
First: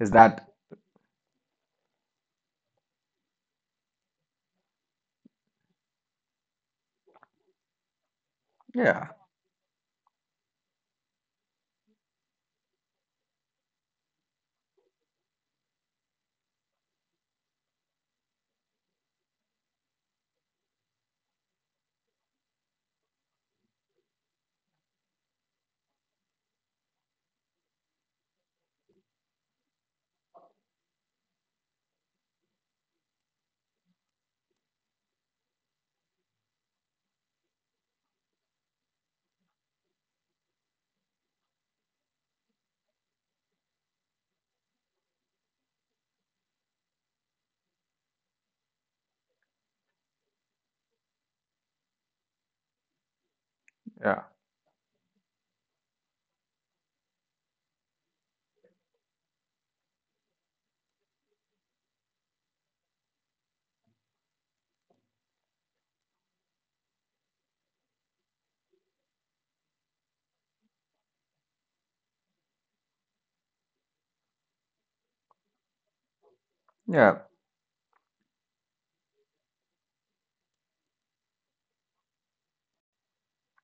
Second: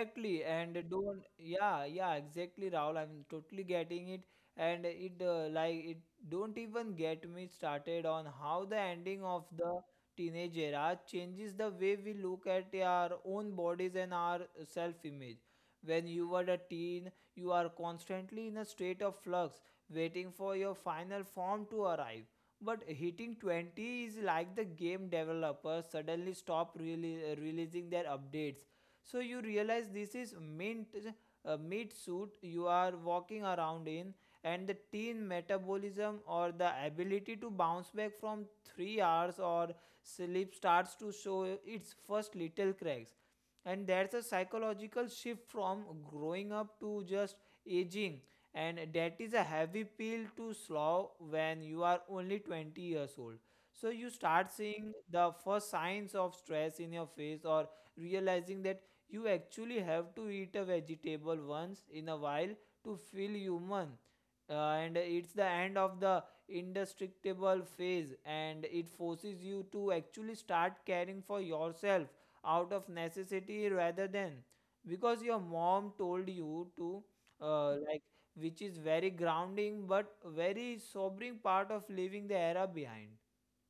Speaker 2: Is that,
Speaker 1: and don't, yeah, yeah, exactly, Rahul. I'm totally getting it, and it like it, don't even get me started on how the
Speaker 2: yeah,
Speaker 1: ending of the teenage era changes the way we look at our own bodies and our self-image. When you were a teen, you are constantly in a state of flux, waiting for your final form to arrive. But hitting 20 is like the game developers suddenly stop really, releasing their updates. So you realize this is mint meat suit you are walking around in, and the teen metabolism or the ability to bounce back from 3 hours or sleep starts to show its first little cracks. And there's a psychological shift from growing up to just aging, and that is a heavy pill to swallow when you are only 20 years old. So you
Speaker 2: yeah,
Speaker 1: start seeing the first signs of stress in your face or realizing that you actually have to eat a vegetable once in a while to feel human. And it's the end of the indestructible phase, and it forces you to actually start caring for yourself out of necessity rather than because your mom told you to,
Speaker 2: yeah.
Speaker 1: like, which is very grounding but very sobering part of leaving the era behind.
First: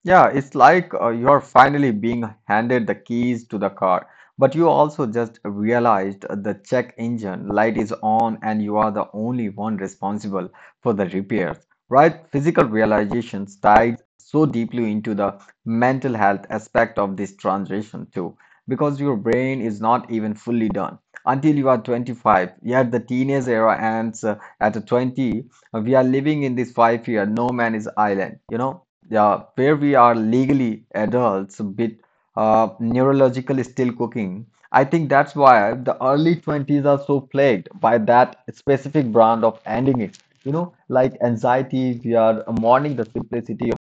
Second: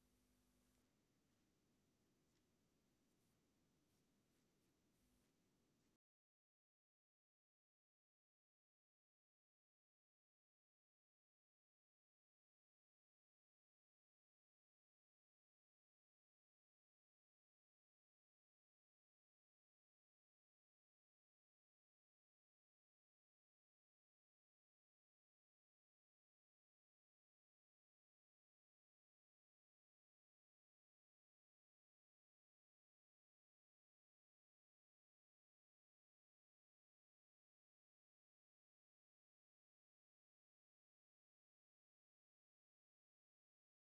Speaker 2: Yeah, it's like you're finally being handed the keys to the car, but you also just realized the check engine light is on and you are the only one responsible for the repairs, right? Physical realizations tied so deeply into the mental health aspect of this transition too, because your brain is not even fully done until you are 25. Yet the teenage era ends at 20. We are living in this 5 year no man is island, you know? Yeah, where we are legally adults, but neurological still cooking. I think that's why the early 20s are so plagued by that specific brand of ending it. You know, like anxiety, we are mourning the simplicity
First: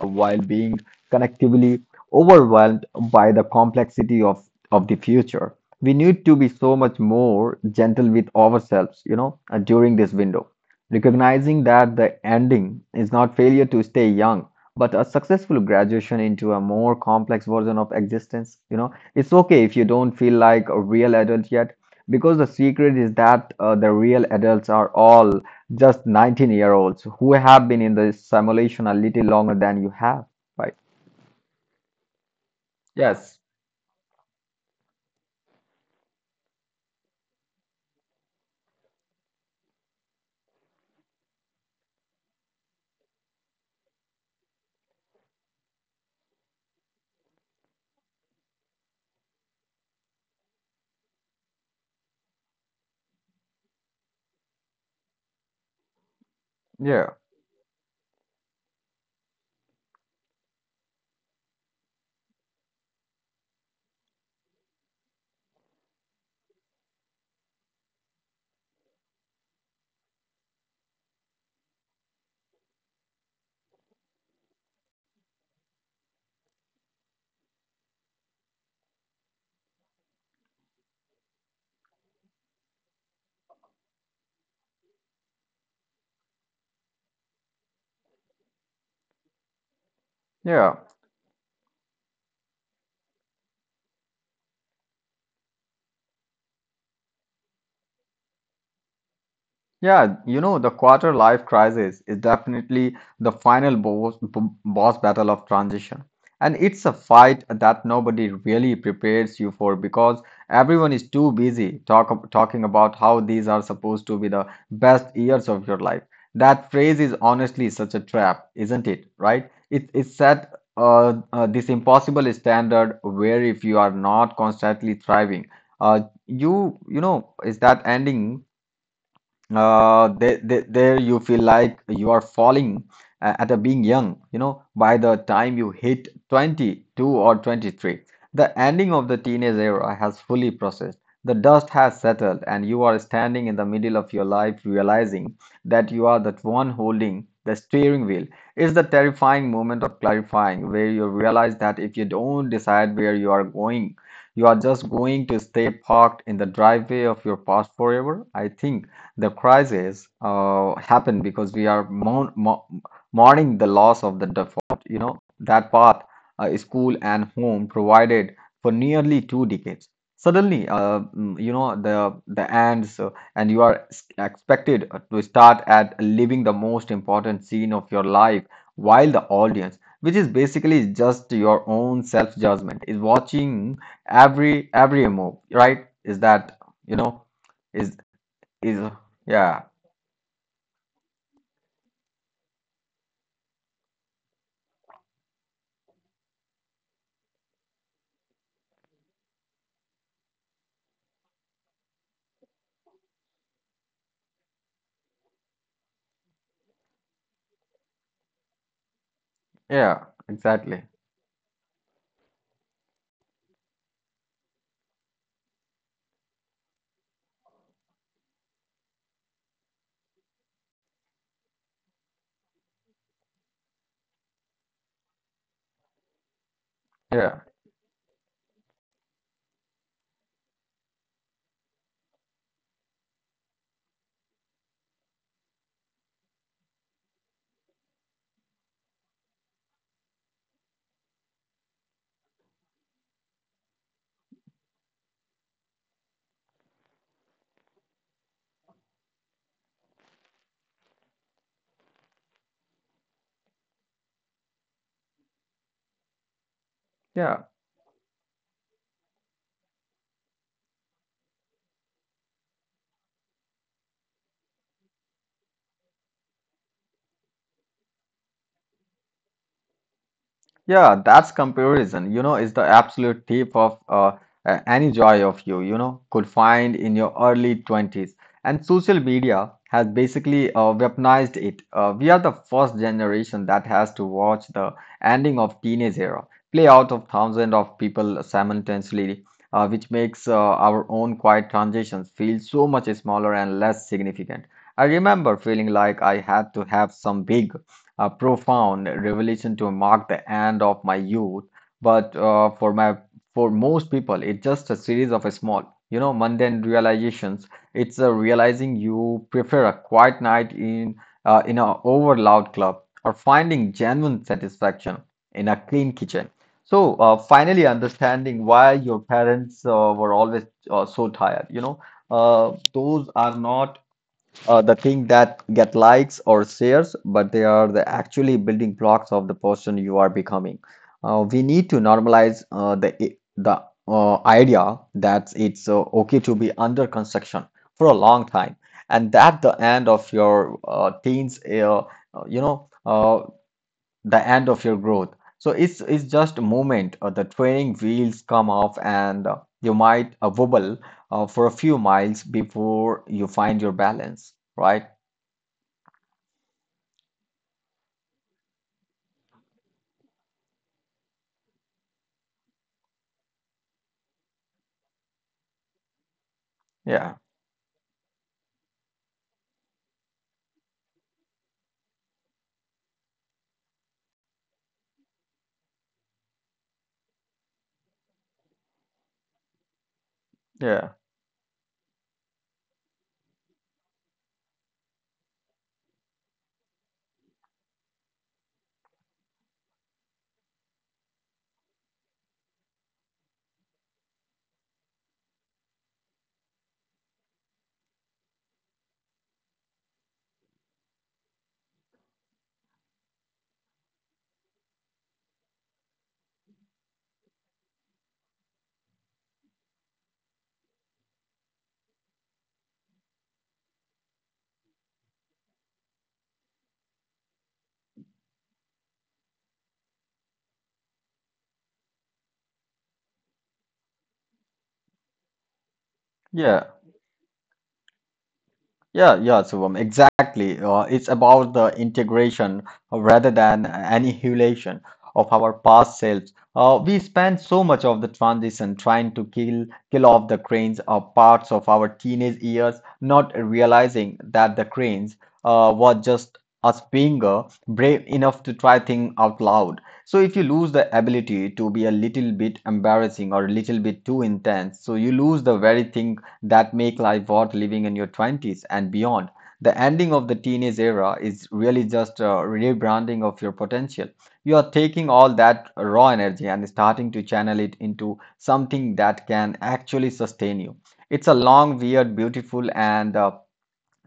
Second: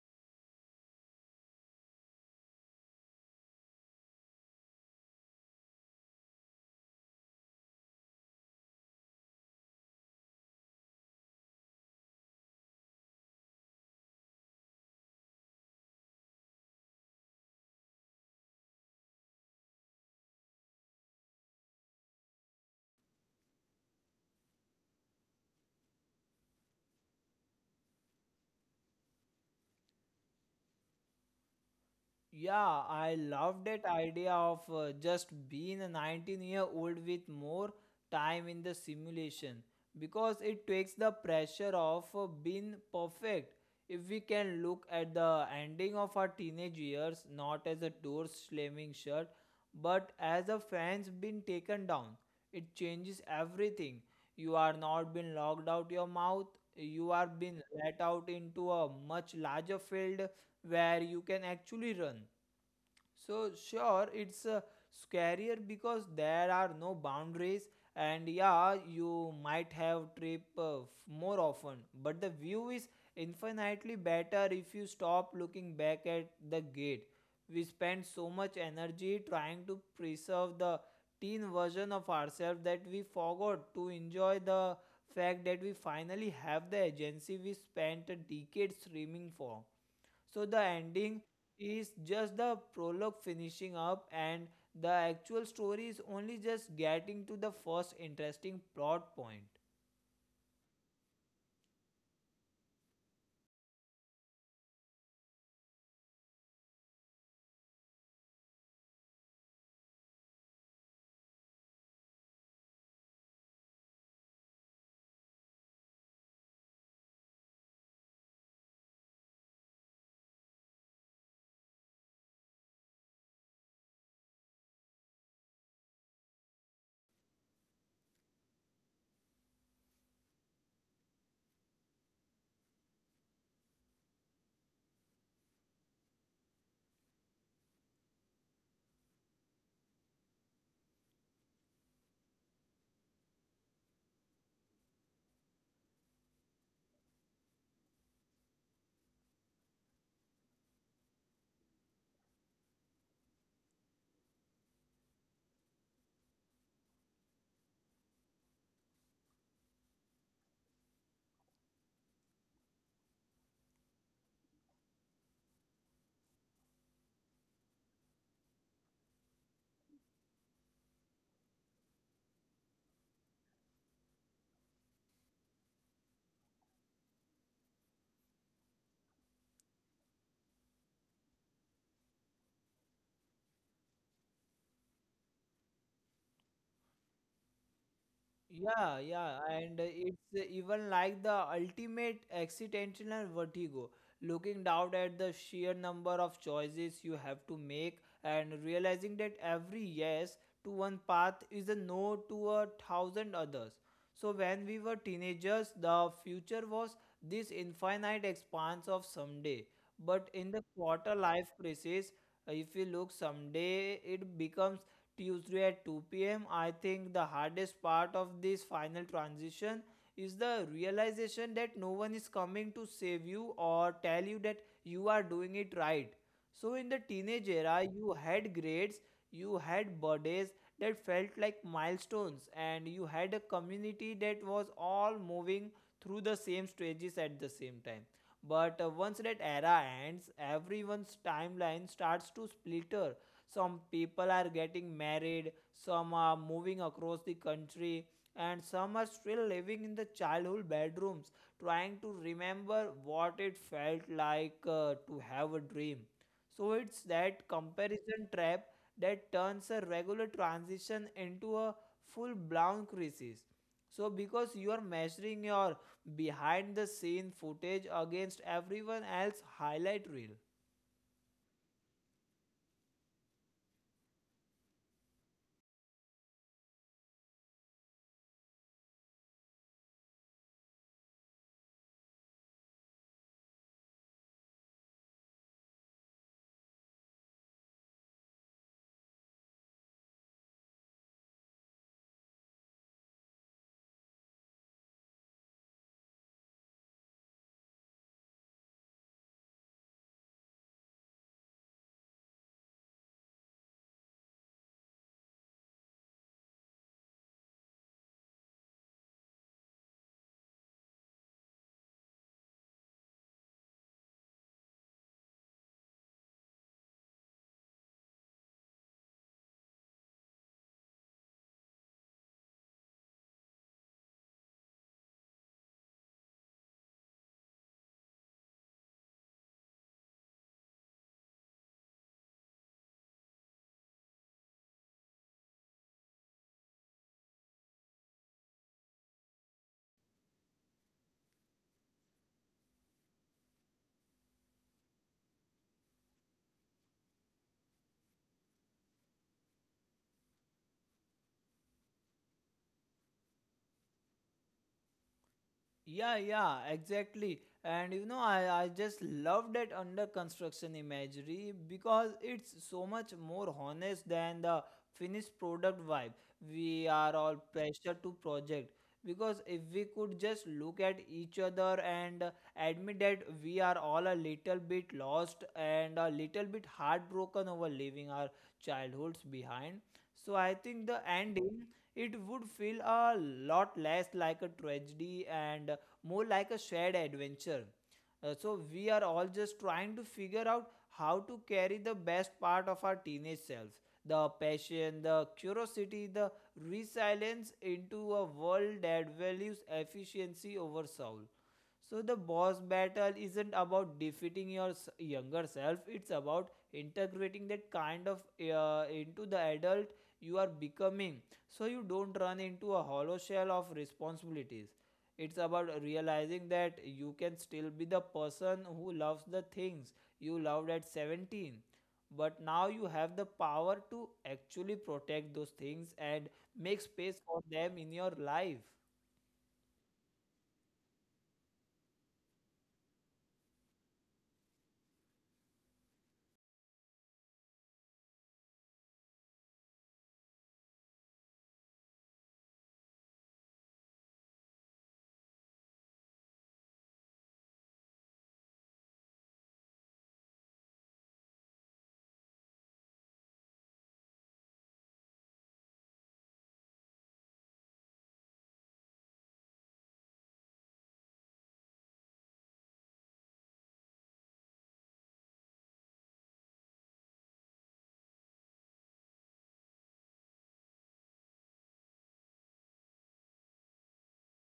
Speaker 2: while being connectively overwhelmed by the complexity of the future. We need to be so much more gentle with ourselves, you know, during this window, recognizing that the ending is not failure to stay young, but a successful graduation into a more complex version of existence. You know, it's okay if you don't feel like a real adult yet, because the secret is that the real adults are all just 19-year-olds who have been in the simulation a little longer than you have, right?
Speaker 1: Yeah, I
Speaker 2: Yes.
Speaker 1: love that idea of just being a 19-year-old with more time in the simulation, because it takes the pressure off being perfect. If we can look at the ending of our teenage years not as a door slamming shut but as a fence being taken down, it changes everything. You are not being locked out your mouth, you
Speaker 2: Yeah,
Speaker 1: are being let out into a much larger field where you can actually run. So sure, it's scarier because there are no boundaries, and yeah, you might have trip more often, but the view is infinitely better if you stop looking back at the gate. We spend so much energy trying to preserve the teen version of ourselves that we forgot to enjoy the fact that we finally have the agency we spent decades dreaming for. So the
Speaker 2: yeah.
Speaker 1: ending is just the prologue finishing up, and the actual story is only just getting to the first interesting plot point.
Speaker 2: Yeah, you know, the quarter life crisis is definitely the final boss battle of transition. And it's a fight that nobody really prepares you for because everyone is too busy talking about how these are supposed to be the best years of your life. That phrase is honestly such a trap, isn't it? Right? It set this impossible standard where if you are not constantly thriving, uh, you know, is that ending? There you feel like you are falling at a being young. You know, by the time you hit 22 or 23, the ending of the teenage era has fully processed. The dust has settled, and you are standing in the middle of your life, realizing that you are the one holding the steering wheel. It's the terrifying moment of clarifying, where you realize that if you don't decide where you are going, you are just going to stay parked in the driveway of your past forever. I think. The crisis happened because we are mourning the loss of the default, you know, that path, school and home provided for nearly two decades. Suddenly, you know, the ends, and you are expected to start at living the most important scene of your life, while the audience, which is basically just your own self-judgment, is watching every move, right? Is that, you know? is
Speaker 1: Yeah,
Speaker 2: is,
Speaker 1: yeah, and
Speaker 2: yeah,
Speaker 1: it's even like the ultimate accidental vertigo, looking down at the sheer number of choices you have to make and realizing that every yes to one path is a no to a thousand others. So when we were teenagers, the future was this infinite expanse of someday. But in
Speaker 2: yeah,
Speaker 1: the quarter
Speaker 2: exactly,
Speaker 1: life crisis, if you look someday, it becomes Tuesday at 2 pm. I think the hardest part of this final transition is the realization that no one is coming to save you or tell you that you are doing it right. So, in the teenage era,
Speaker 2: yeah,
Speaker 1: you had grades, you had birthdays that felt like milestones, and you had a community that was all moving through the same stages at the same time. But once that era ends, everyone's timeline starts to splinter. Some people are getting married, some are moving across the country, and some are still living in the childhood bedrooms trying to remember what it felt like to have a dream. So it's that
Speaker 2: yeah.
Speaker 1: comparison trap that turns a regular transition into a full blown crisis, so because you are measuring your behind the scene footage against everyone else's highlight reel.
Speaker 2: Yeah, that's comparison, you know, is the absolute thief of any joy of you, you know, could find in your early 20s. And social media has basically weaponized it. We are the first generation that has to watch the ending of teenage era play out of thousands of people simultaneously, which makes our own quiet transitions feel so much smaller and less significant. I remember feeling like I had to have some big a profound revelation to mark the end of my youth. But for my for most people, it's just a series of a small, you know, mundane realizations. It's a realizing you prefer a quiet night in a over loud club or finding genuine satisfaction in a clean kitchen. So finally, understanding why your parents were always so tired. You know, those are not the thing that get likes or shares, but they are the actually building blocks of the person you are becoming. We need to normalize the idea that it's okay to be under construction for a long time, and that the end of your teens, you know, the end of your growth. So it's just a moment. The training wheels come off, and you might wobble for a few miles before you find your balance, right?
Speaker 1: Yeah, yeah, exactly. And you know, I just love that under construction imagery because it's so much more honest than the finished product vibe. We are all
Speaker 2: Yeah,
Speaker 1: pressured to project because if we could just look at each other and admit that we are all a little bit lost and a little bit heartbroken over leaving our childhoods behind. So I think the
Speaker 2: yeah,
Speaker 1: ending it would feel a lot less like a tragedy and more like a shared adventure. So we are all just trying to figure out how to carry the best part of our teenage selves, the passion, the curiosity, the resilience, into a world that values efficiency over soul. So the boss battle isn't about defeating your younger self, it's about integrating that kind of into the adult you are becoming, so you don't run into a hollow shell of responsibilities. It's about realizing that you can still be the person who loves the things you loved at 17, but now you have the power to actually protect those things and make
Speaker 2: yeah,
Speaker 1: space for them in your life.
Speaker 2: yeah, yeah, Shubham, exactly. It's about the integration rather than annihilation of our past selves. We spend so much of the transition trying to kill off the cranes or parts of our teenage years, not realizing that the cranes were just us being brave enough to try things out loud. So if you lose the ability to be a little bit embarrassing or a little bit too intense, so you lose the very thing that make life worth living in your 20s and beyond. The ending of the teenage era is really just a rebranding of your potential. You are taking all that raw energy and starting to channel it into something that can actually sustain you. It's a long, weird, beautiful, and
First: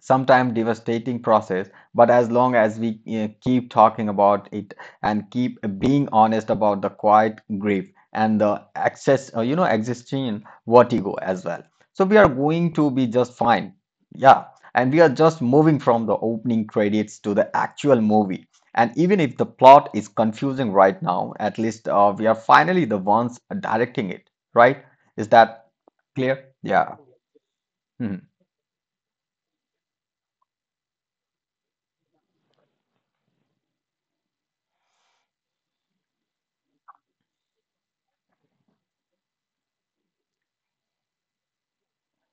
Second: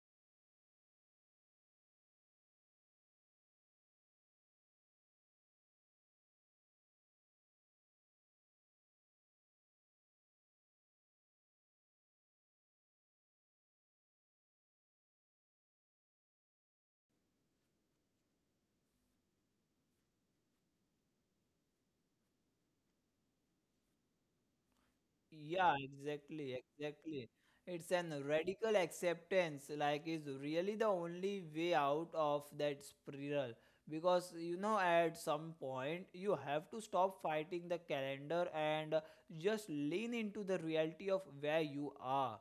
Speaker 2: sometimes devastating process, but as long as we keep talking about it and keep being honest about the quiet grief and the access you know existing vertigo as well, so we are going to be just fine. Yeah. And we are just moving from the opening credits to the actual movie, and even if the plot is confusing right now, at least we are finally the ones directing it, right? Is that
Speaker 1: Yeah,
Speaker 2: clear?
Speaker 1: exactly,
Speaker 2: Yeah.
Speaker 1: exactly. It's an
Speaker 2: Mhm.
Speaker 1: radical acceptance, like, is really the only way out of that spiral. Because you know, at some point, you have to stop fighting the calendar and just lean into the reality of where you are.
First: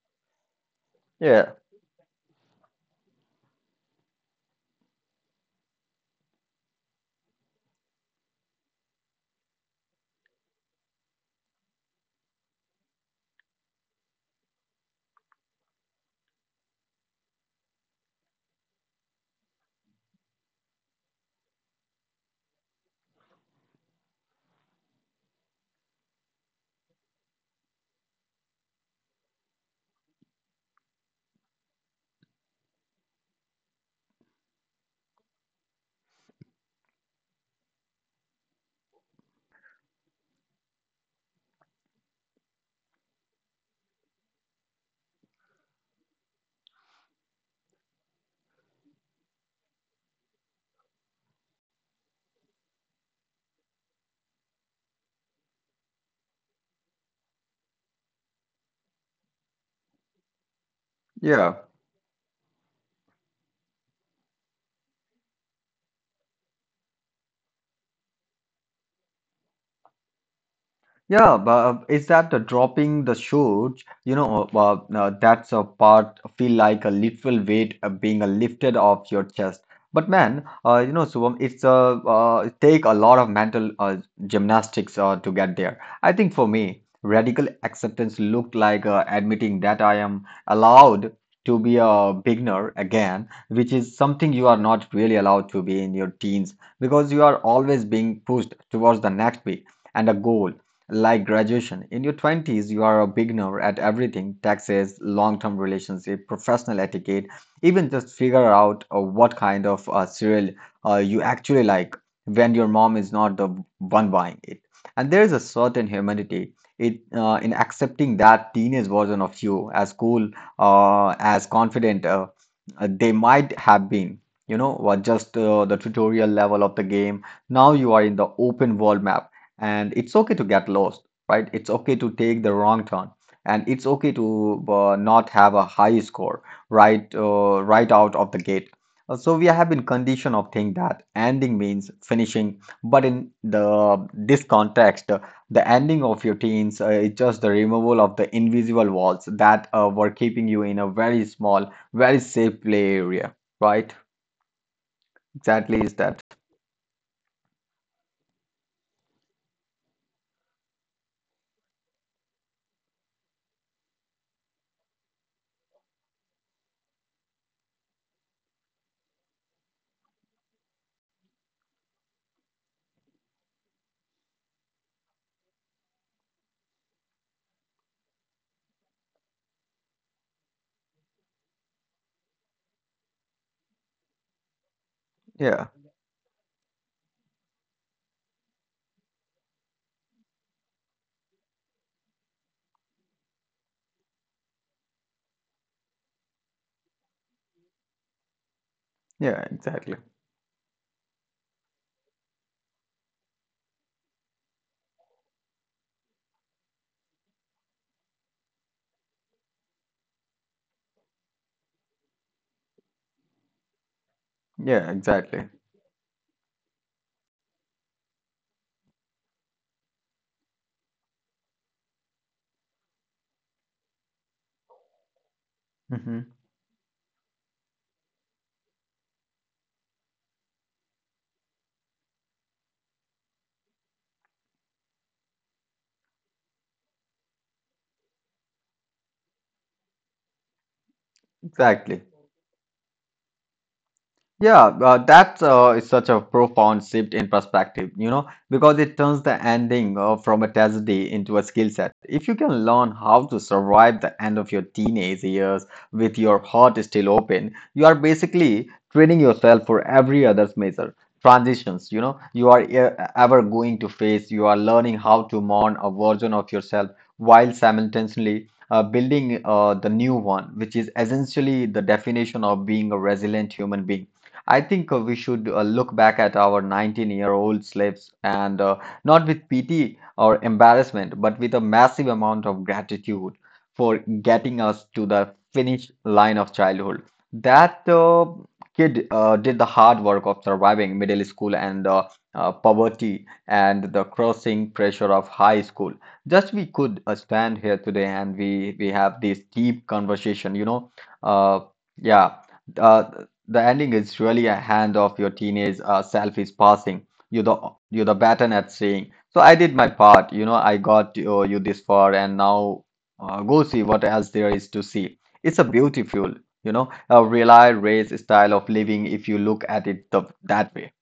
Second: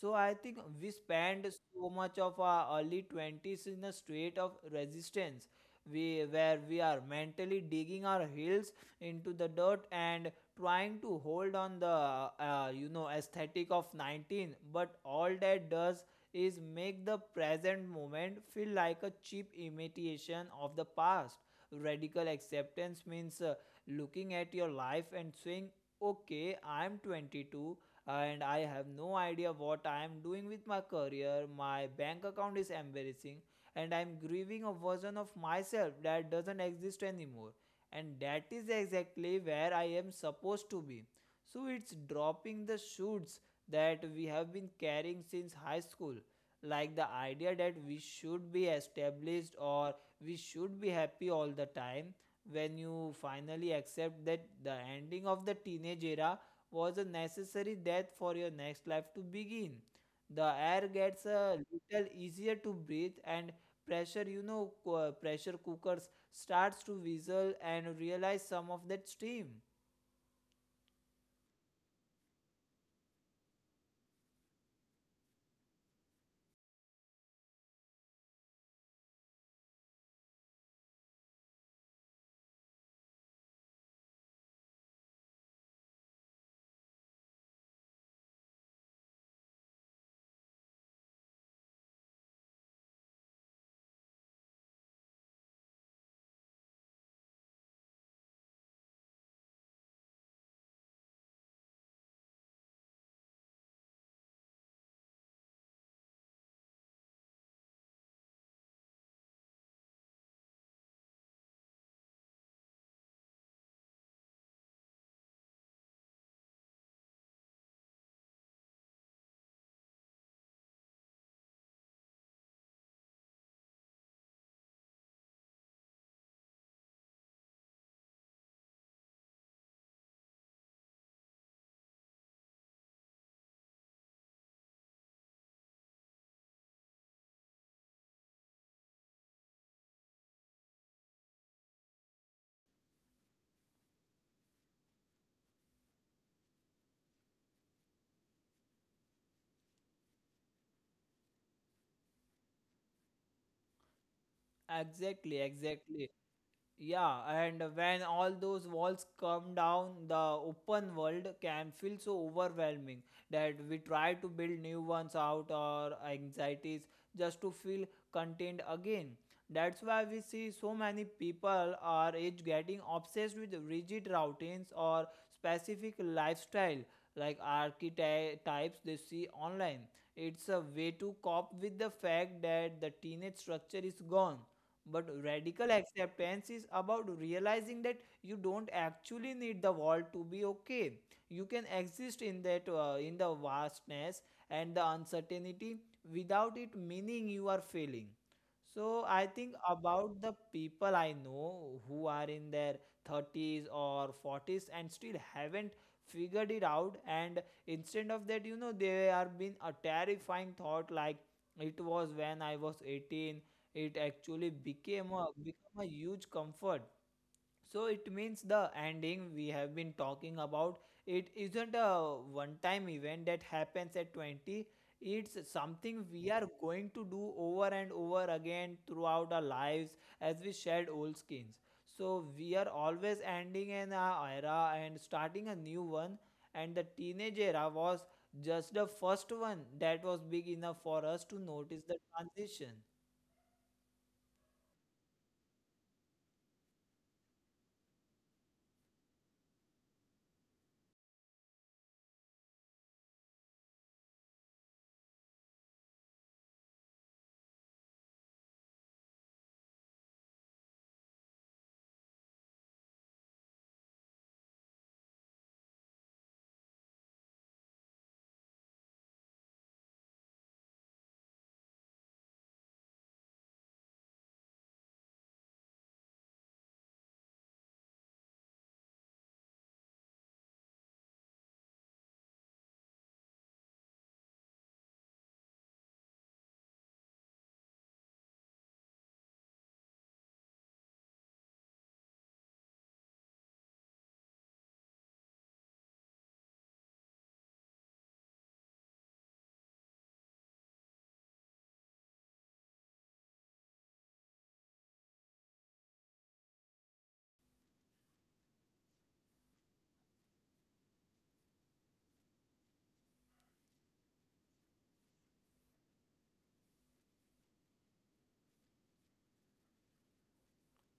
Speaker 1: So I think we spend
Speaker 2: Yeah,
Speaker 1: so much of our early twenties in a state of resistance. We where we are mentally digging our heels into the dirt and trying to hold on the you know aesthetic of 19, but all that does is make the present moment feel like a cheap imitation of the past. Radical acceptance means looking at your life and saying, okay, I'm 22 and I have no idea what I am doing with my career, my bank account is embarrassing, and I'm grieving a version of myself that doesn't exist anymore, and that is exactly where I am supposed to be. So it's dropping the shoots that we have been carrying since high school, like the idea that we should be established or we should be happy all the time. When you finally accept that the ending of the teenage era was a necessary death for your next life to begin, the air
Speaker 2: yeah.
Speaker 1: gets a little easier to breathe and pressure, you know, pressure cookers starts to whistle and realize some of that steam.
Speaker 2: Yeah, but is that dropping the show? You know, well, that's a part feel like a literal weight being lifted off your chest. But man, you know, Subham, it's a it take a lot of mental gymnastics to get there. I think for me, radical acceptance looked like admitting that I am allowed to be a beginner again, which is something you are not really allowed to be in your teens because you are always being pushed towards the next big and a goal. Like graduation, in your 20s, you are a beginner at everything taxes, long term relationship, professional etiquette, even just figure out what kind of cereal you actually like when your mom is not the one buying it. And there is a certain humanity it, in accepting that teenage version of you as cool, as confident they might have been. You know, or just the tutorial level of the game. Now you are in the open world map and it's okay to get lost, right? It's okay to take the wrong turn, and it's okay to not have a high score, right out of the gate. So we have been conditioned of think that ending means finishing, but in the this context, the ending of your teens is just the removal of the invisible walls that were keeping you in a very small, very safe play area, right?
Speaker 1: Exactly,
Speaker 2: Exactly is that.
Speaker 1: exactly. Yeah, and when all those walls come down, the open world can feel so overwhelming that we try to build new ones out or anxieties just to feel contained again. That's why we see so many people our age getting obsessed with rigid routines or specific lifestyle like archetypes they see online. It's a way to cope with the fact that the teenage structure is gone, but
Speaker 2: Yeah,
Speaker 1: radical acceptance is about realizing that you don't actually need the world to be okay. You can exist in that in the vastness and the uncertainty without it meaning you are failing. So
Speaker 2: yeah,
Speaker 1: I think
Speaker 2: exactly.
Speaker 1: about the people I know who are in their 30s or 40s and still haven't figured it out, and instead of that, you know, they are been a terrifying thought like it was when I was 18, it actually
Speaker 2: Yeah,
Speaker 1: became
Speaker 2: exactly.
Speaker 1: a become a huge comfort. So it means the ending we have been talking about, it isn't a one time event that happens at 20, it's something
Speaker 2: Hmm.
Speaker 1: we are going to do over and over again throughout our lives as we shed old skins. So we are always ending an era and starting a new one, and the teenage era was just the first one that was big enough for us to
Speaker 2: Exactly.
Speaker 1: notice the transition.
Speaker 2: Yeah, that is such a profound shift in perspective, you know, because it turns the ending from a tragedy into a skill set. If you can learn how to survive the end of your teenage years with your heart still open, you are basically training yourself for every other's measure. Transitions, you know, you are ever going to face, you are learning how to mourn a version of yourself while simultaneously building the new one, which is essentially the definition of being a resilient human being. I think we should look back at our 19-year-old slaves and not with pity or embarrassment, but with a massive amount of gratitude for getting us to the finish line of childhood. That kid did the hard work of surviving middle school and poverty and the crossing pressure of high school. Just we could stand here today and we have this deep conversation, you know. Uh, yeah. Uh, the ending is really a hand of your teenage self is passing you the you the baton at saying. So I did my part. You know, I got you this far, and now go see what else there is to see. It's a beautiful, you know, a rely race style of living if you look at it the, that way.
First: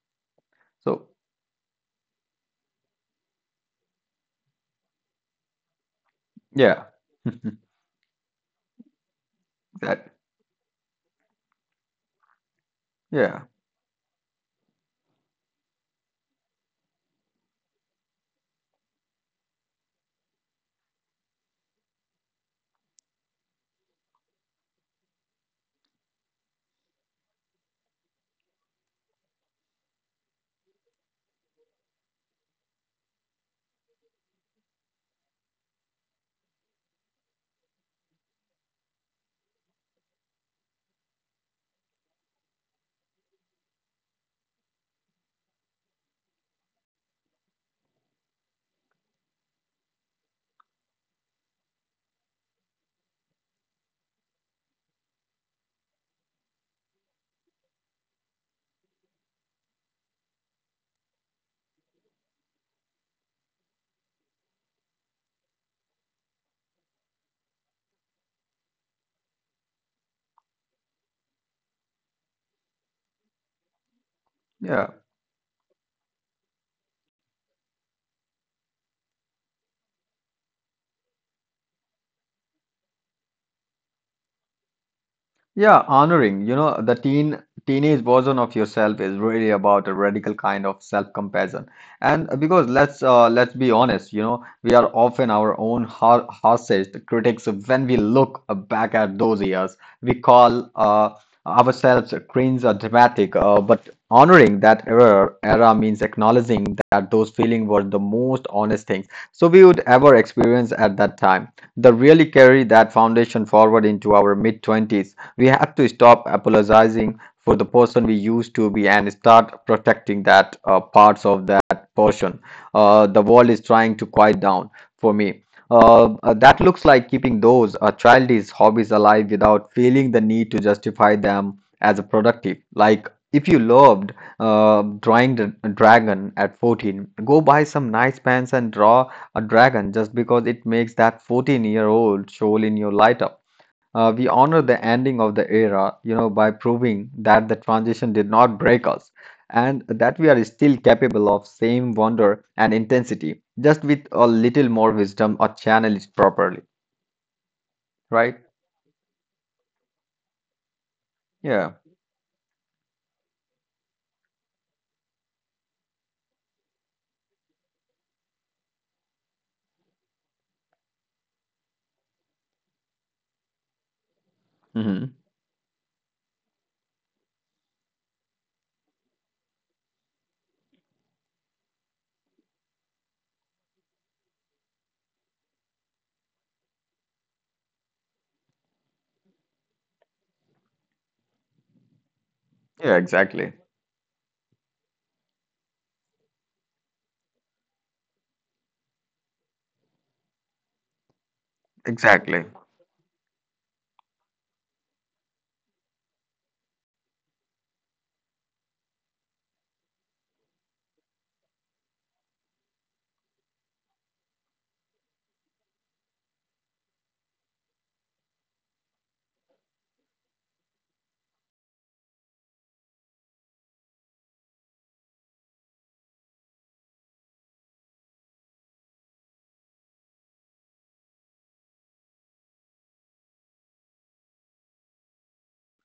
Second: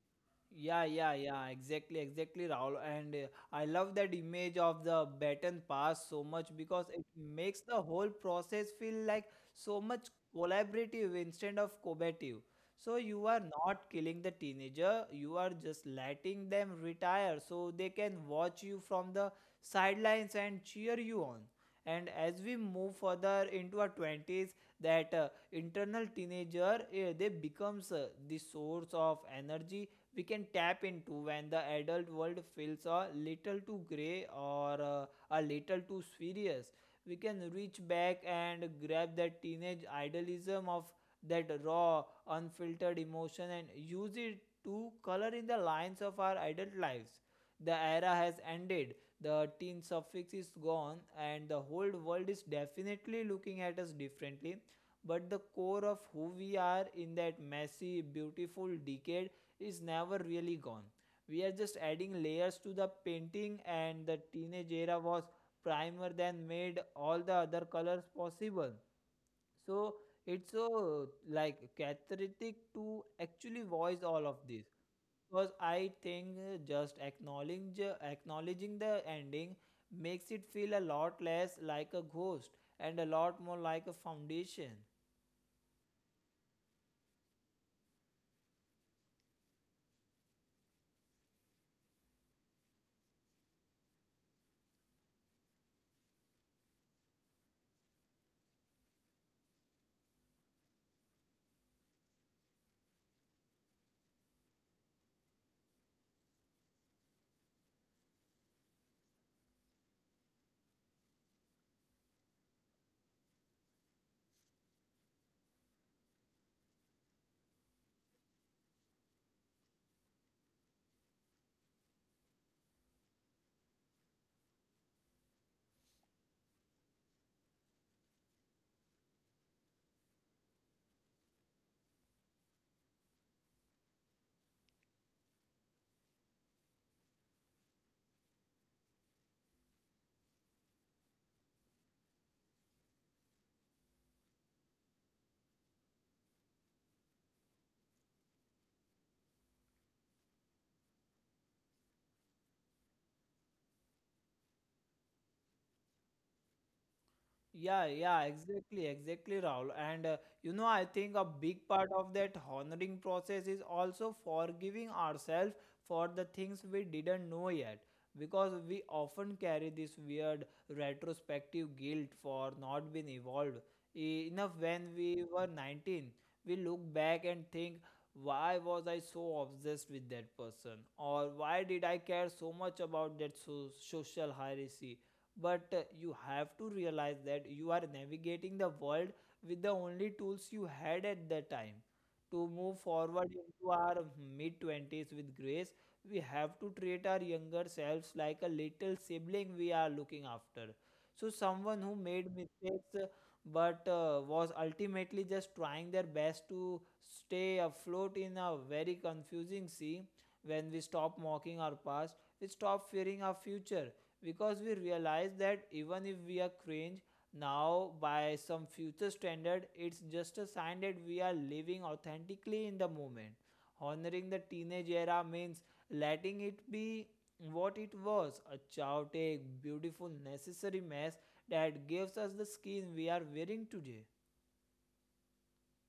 Speaker 1: Yeah,
Speaker 2: So
Speaker 1: yeah, yeah, exactly, exactly, Rahul. And I love that image of the baton pass so much because
Speaker 2: yeah,
Speaker 1: it makes the whole process feel like so much
Speaker 2: that,
Speaker 1: collaborative instead of combative. So you are
Speaker 2: yeah,
Speaker 1: not killing the teenager, you are just letting them retire so they can watch you from the sidelines and cheer you on. And as we move further into our 20s, that internal teenager, they becomes the source of energy we can tap into when the adult world feels a little too gray or a little too serious. We can reach back and grab that teenage idealism of that raw, unfiltered emotion and use it to color in the lines of our adult lives. The era has ended, the teen suffix is gone, and the whole world is definitely looking at us differently. But the core of who we are in that messy, beautiful decade is never really gone. We are just adding layers to the painting, and the teenage era was primer than made all the other colors possible. So it's so like cathartic to actually voice all of this
Speaker 2: yeah.
Speaker 1: because I think just acknowledging the ending makes it feel a lot less like a ghost and a lot more like a foundation.
Speaker 2: Yeah, honoring, you know, the teenage version of yourself is really about a radical kind of self-compassion. And because let's be honest, you know, we are often our own harshest critics when we look back at those years. We call ourselves cringe or dramatic, but honoring that era means acknowledging that those feelings were the most honest things so we would ever experience at that time. The really carry that foundation forward into our mid-20s, we have to stop apologizing for the person we used to be and start protecting that parts of that person. The world is trying to quiet down for me. That looks like keeping those childish hobbies alive without feeling the need to justify them as a productive. Like if you loved drawing the dragon at 14, go buy some nice pens and draw a dragon just because it makes that 14-year-old soul in your light up. We honor the ending of the era, you know, by proving that the transition did not break us and that we are still capable of same wonder and intensity, just with a little more wisdom or channel it properly,
Speaker 1: Yeah, yeah,
Speaker 2: right?
Speaker 1: exactly, exactly, Rahul. And you know, I think a big
Speaker 2: Yeah.
Speaker 1: part of that honoring process is also forgiving ourselves for the things we didn't know yet. Because we often carry this weird retrospective guilt for not being enough when
Speaker 2: Hmm.
Speaker 1: we were 19. We look back and think, why was I so obsessed with that person? Or why did I care so much about that social hierarchy? But you have to realize that you are navigating the world with the only tools you had at the time. To move
Speaker 2: Yeah,
Speaker 1: forward
Speaker 2: exactly.
Speaker 1: into our mid 20s with grace, we have to treat our younger selves like a little sibling we are looking after, so someone who made
Speaker 2: Exactly.
Speaker 1: mistakes but was ultimately just trying their best to stay afloat in a very confusing sea. When we stop mocking our past, we stop fearing our future, because we realize that even if we are cringe now by some future standard, it's just a sign that we are living authentically in the moment. Honoring the teenage era means letting it be what it was, a chaotic, beautiful, necessary mess that gives us the skin we are wearing today.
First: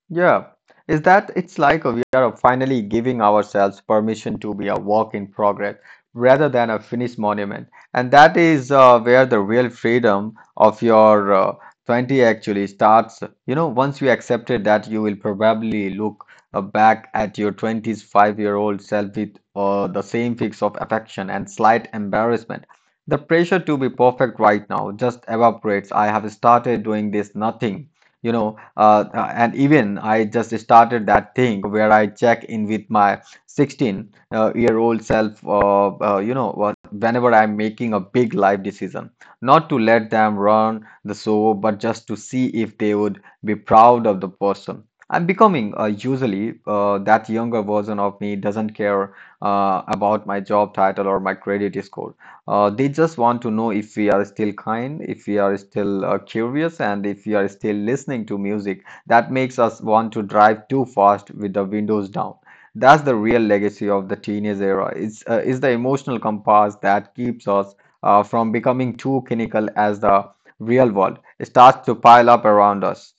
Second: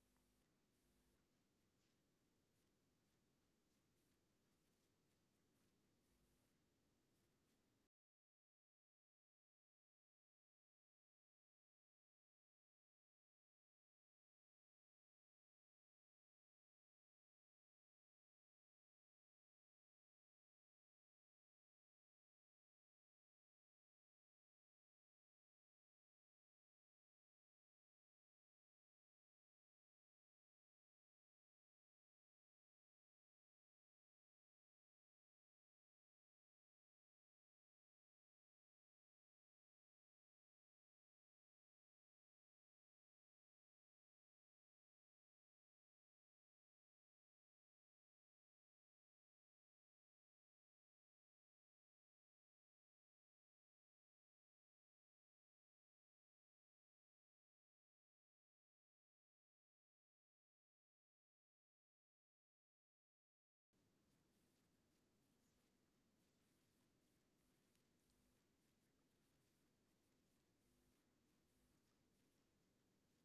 Speaker 2: Yeah, is that it's like we are finally giving ourselves permission to be a work in progress rather than a finished monument. And that is where the real freedom of your 20 actually starts. You know, once you accepted that, you will probably look back at your 20s five-year-old self with the same fix of affection and slight embarrassment. The pressure to be perfect right now just evaporates. I have started doing this nothing. And even I just started that thing where I check in with my 16 year old self, you know, whenever I'm making a big life decision, not to let them run the show, but just to see if they would be proud of the person I'm becoming. Usually that younger version of me doesn't care about my job title or my credit score. They just want to know if we are still kind, if we are still curious, and if we are still listening to music that makes us want to drive too fast with the windows down. That's the real legacy of the teenage era. It's the emotional compass that keeps us from becoming too cynical as the real world starts to pile up around us.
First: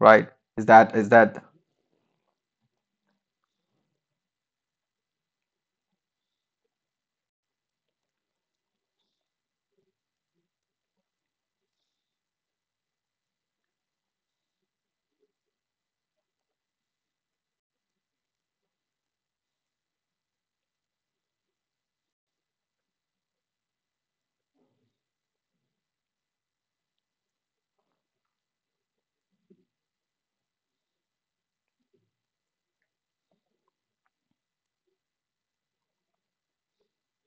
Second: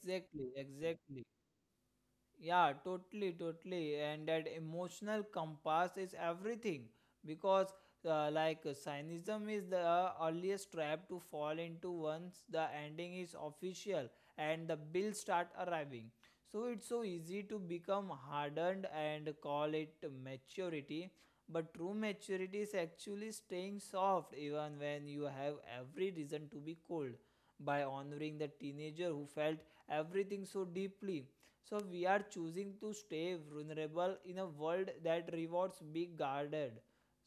Speaker 2: Right? Is
Speaker 1: exactly.
Speaker 2: that,
Speaker 1: Yeah, totally, totally. And that emotional compass is everything because, cynism is the earliest trap to fall into once the ending is official and the bills start arriving. So it's so easy to become hardened and call it maturity. But true maturity is actually staying soft even when you have every reason to be cold. By honoring the teenager who felt everything so deeply, so we are choosing to stay vulnerable in a world that rewards being guarded.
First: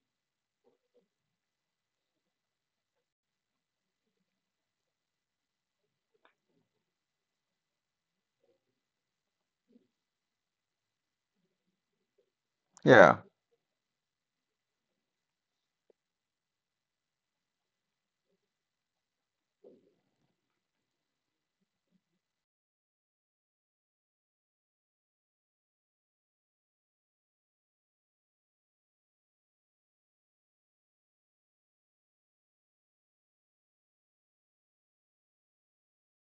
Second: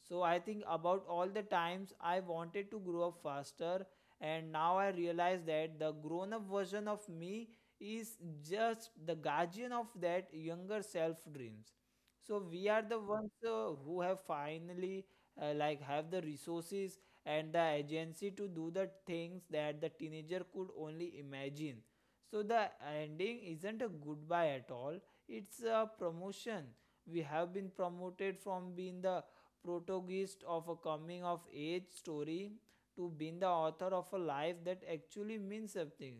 Speaker 1: So I think about all the times I wanted to grow up faster, and now I realize that the grown up version of me is just the guardian of that younger self dreams. So we are the
Speaker 2: yeah,
Speaker 1: ones who have finally like have the resources and the agency to do the things that the teenager could only imagine. So the ending isn't a goodbye at all, it's a promotion. We have been promoted from being the protagonist of a coming of age story to being the author of a life that actually means something.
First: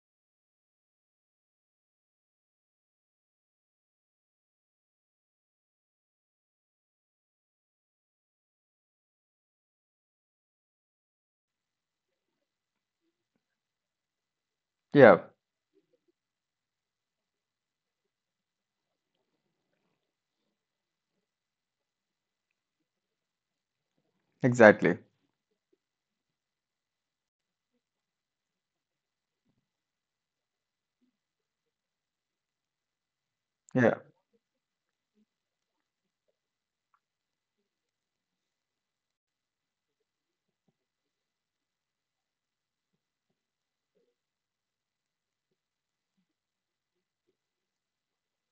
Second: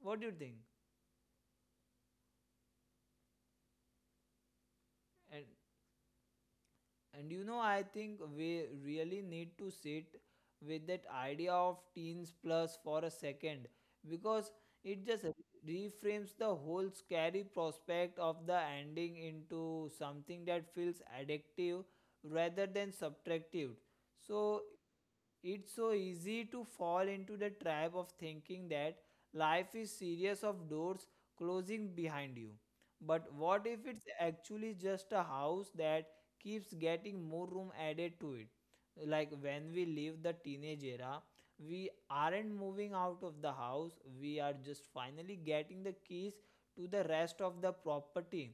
Speaker 1: What do you think? And And you know, I think we really need to sit with that idea of teens plus for a second because it
Speaker 2: yeah,
Speaker 1: just reframes the whole scary prospect of the ending into something that feels addictive rather than subtractive. So
Speaker 2: exactly.
Speaker 1: it's so easy to fall into the trap of thinking that life is series of doors closing behind you, but what if
Speaker 2: Yeah,
Speaker 1: it's actually just a house that keeps getting more room added to it? Like when we leave the teenage era, we aren't moving out of the house, we are just finally getting the keys to the rest of the property.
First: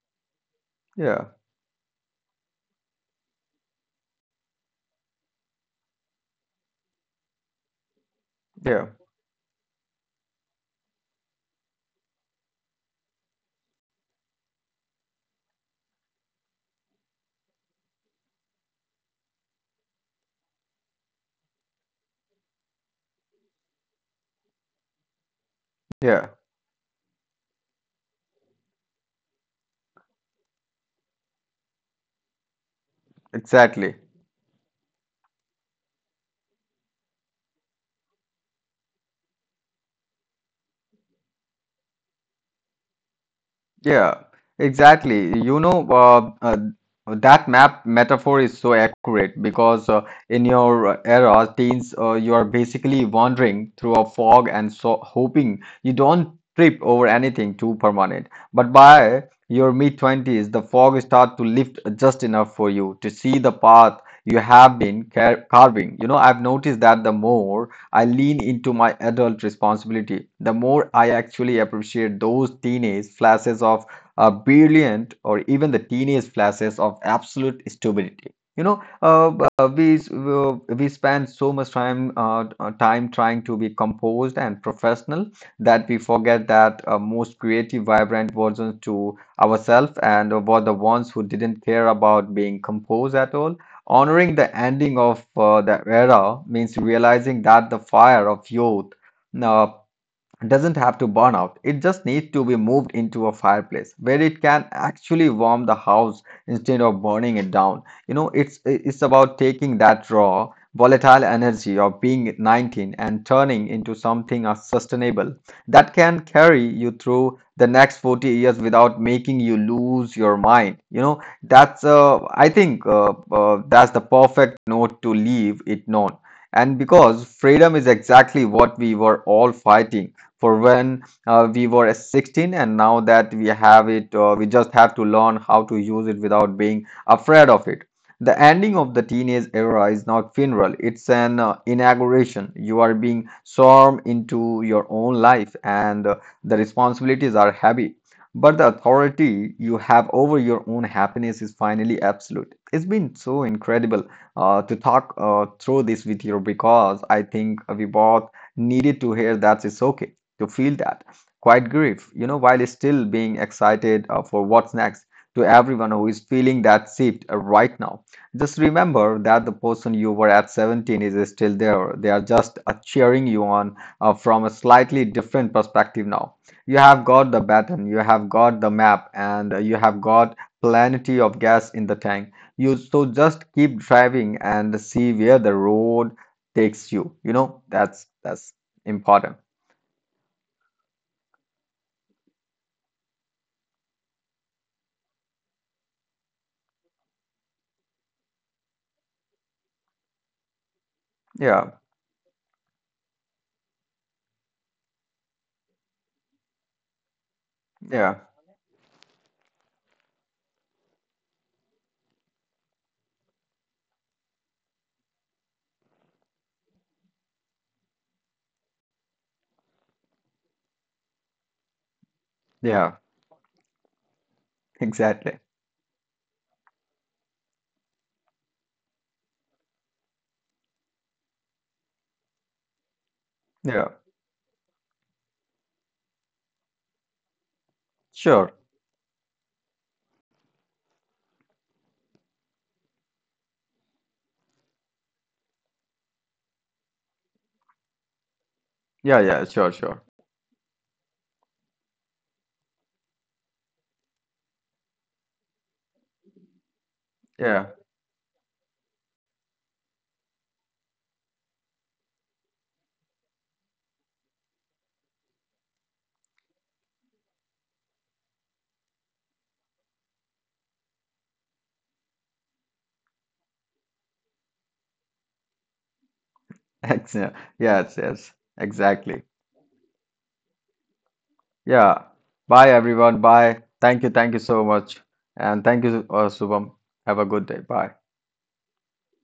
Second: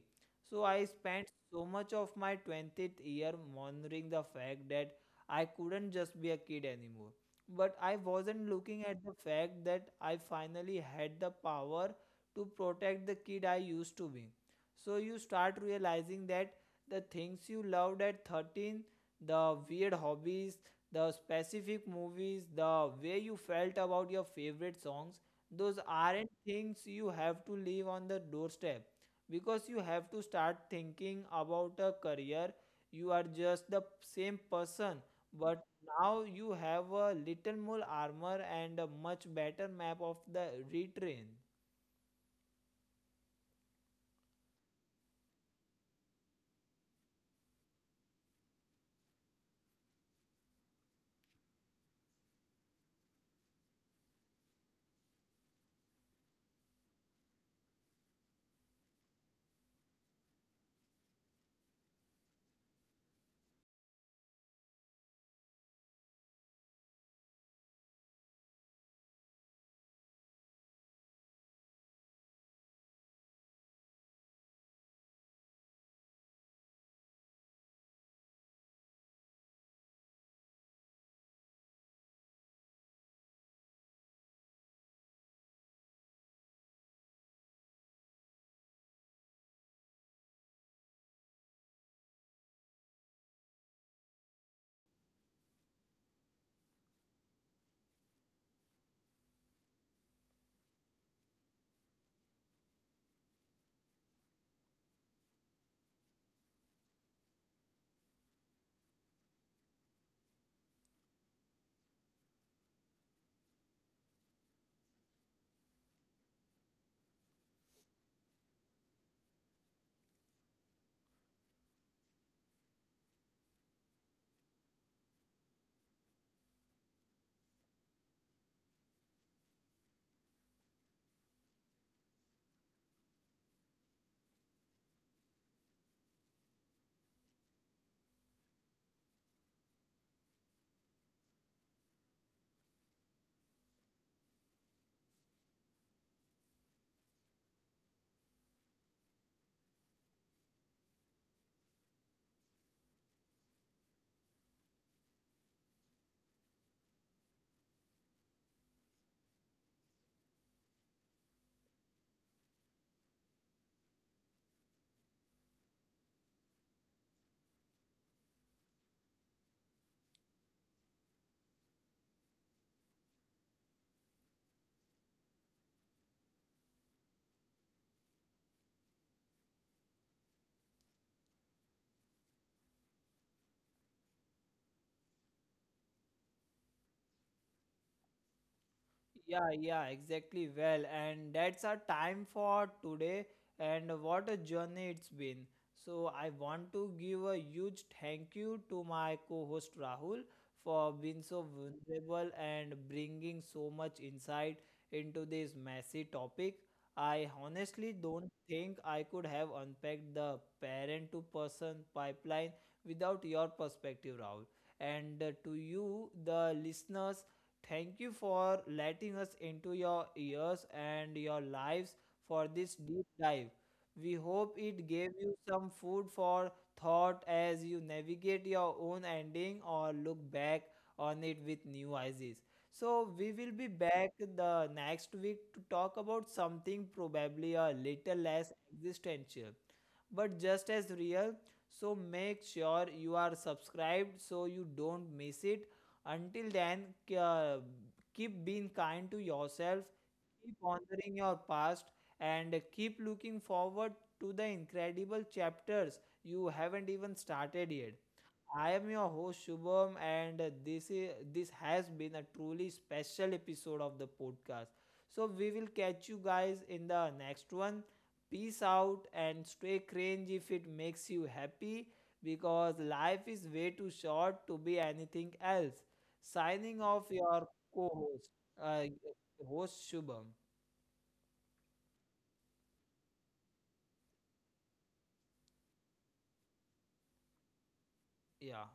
Speaker 1: So I
Speaker 2: yeah,
Speaker 1: spent so much of my 20th year monitoring the fact that I couldn't just be a kid anymore. But I wasn't looking
Speaker 2: yeah,
Speaker 1: at the fact that I finally had the power to protect the kid I used to be. So you start realizing that the things you loved at 13, the weird hobbies, the specific movies, the way you felt about your favorite songs, those
Speaker 2: yeah,
Speaker 1: aren't things you have to leave on the doorstep because you have to start thinking about a career. You are just the
Speaker 2: exactly.
Speaker 1: same person, but now you have a little more armor and a much better map of the retrain.
Speaker 2: Yeah, exactly. That map metaphor is so accurate because, in your era, teens, you are basically wandering through a fog and so hoping you don't trip over anything too permanent. But by your mid-20s, the fog start to lift just enough for you to see the path you have been carving. You know, I've noticed that the more I lean into my adult responsibility, the more I actually appreciate those teenage flashes of brilliant, or even the teenage flashes of absolute stupidity. You know, uh, we spend so much time trying to be composed and professional that we forget that, most creative, vibrant versions to ourselves and were the ones who didn't care about being composed at all. Honoring the ending of the era means realizing that the fire of youth, uh, doesn't have to burn out. It just needs to be moved into a fireplace where it can actually warm the house instead of burning it down. You know, it's about taking that raw, volatile energy of being 19 and turning into something as sustainable that can carry you through the next 40 years without making you lose your mind. You know, that's I think that's the perfect note to leave it on. And because freedom is exactly what we were all fighting for when, we were 16, and now that we have it, we just have to learn how to use it without being afraid of it. The ending of the teenage era is not funeral, it's an inauguration. You are being sworn into your own life, and the responsibilities are heavy, but the authority you have over your own happiness is finally absolute. It's been so incredible to talk through this with you, because I think we both needed to hear that it's okay to feel that quiet grief, you know, while still being excited for what's next. To everyone who is feeling that shift right now, just remember that the person you were at 17 is still there. They are just cheering you on from a slightly different perspective now. You have got the baton, you have got the map, and you have got plenty of gas in the tank. You so just keep driving and see where the road takes you. You know, that's important.
Speaker 1: Yeah, yeah, exactly. Well, and that's our time for today. And what a journey it's been. So, I want to give a huge thank you to my co host Rahul for being
Speaker 2: Yeah.
Speaker 1: so vulnerable and bringing so much insight into this messy topic. I
Speaker 2: Yeah,
Speaker 1: honestly don't think I could have unpacked the parent to person pipeline without your perspective, Rahul. And To you, the listeners, thank you for letting us into your ears and your lives for
Speaker 2: yeah,
Speaker 1: this deep dive. We hope it
Speaker 2: exactly.
Speaker 1: gave you some food for thought as you navigate your own ending or look back on it with new eyes. So, we will
Speaker 2: Yeah,
Speaker 1: be back the next week to talk about something probably a little
Speaker 2: sure.
Speaker 1: less existential but just as real. So make sure you are subscribed so you don't miss it. Until then, uh, keep
Speaker 2: Yeah,
Speaker 1: being
Speaker 2: yeah,
Speaker 1: kind
Speaker 2: sure,
Speaker 1: to
Speaker 2: sure.
Speaker 1: yourself, keep honoring your past, and keep looking forward to the incredible chapters you haven't
Speaker 2: Yeah,
Speaker 1: even started yet. I am your host Shubham, and this has been a truly special episode of the podcast. So we will catch you guys in the next one. Peace out and stay cringe if it makes you happy, because life is way too short to be anything else. Signing
Speaker 2: excellent.
Speaker 1: off,
Speaker 2: Yes,
Speaker 1: your
Speaker 2: yes,
Speaker 1: co-host,
Speaker 2: exactly.
Speaker 1: uh, host Shubham.
Speaker 2: Yeah. Bye, everyone. Bye. Thank you. Thank you so much. And thank you, Shubham. Have a good day. Bye.
Speaker 1: Yeah.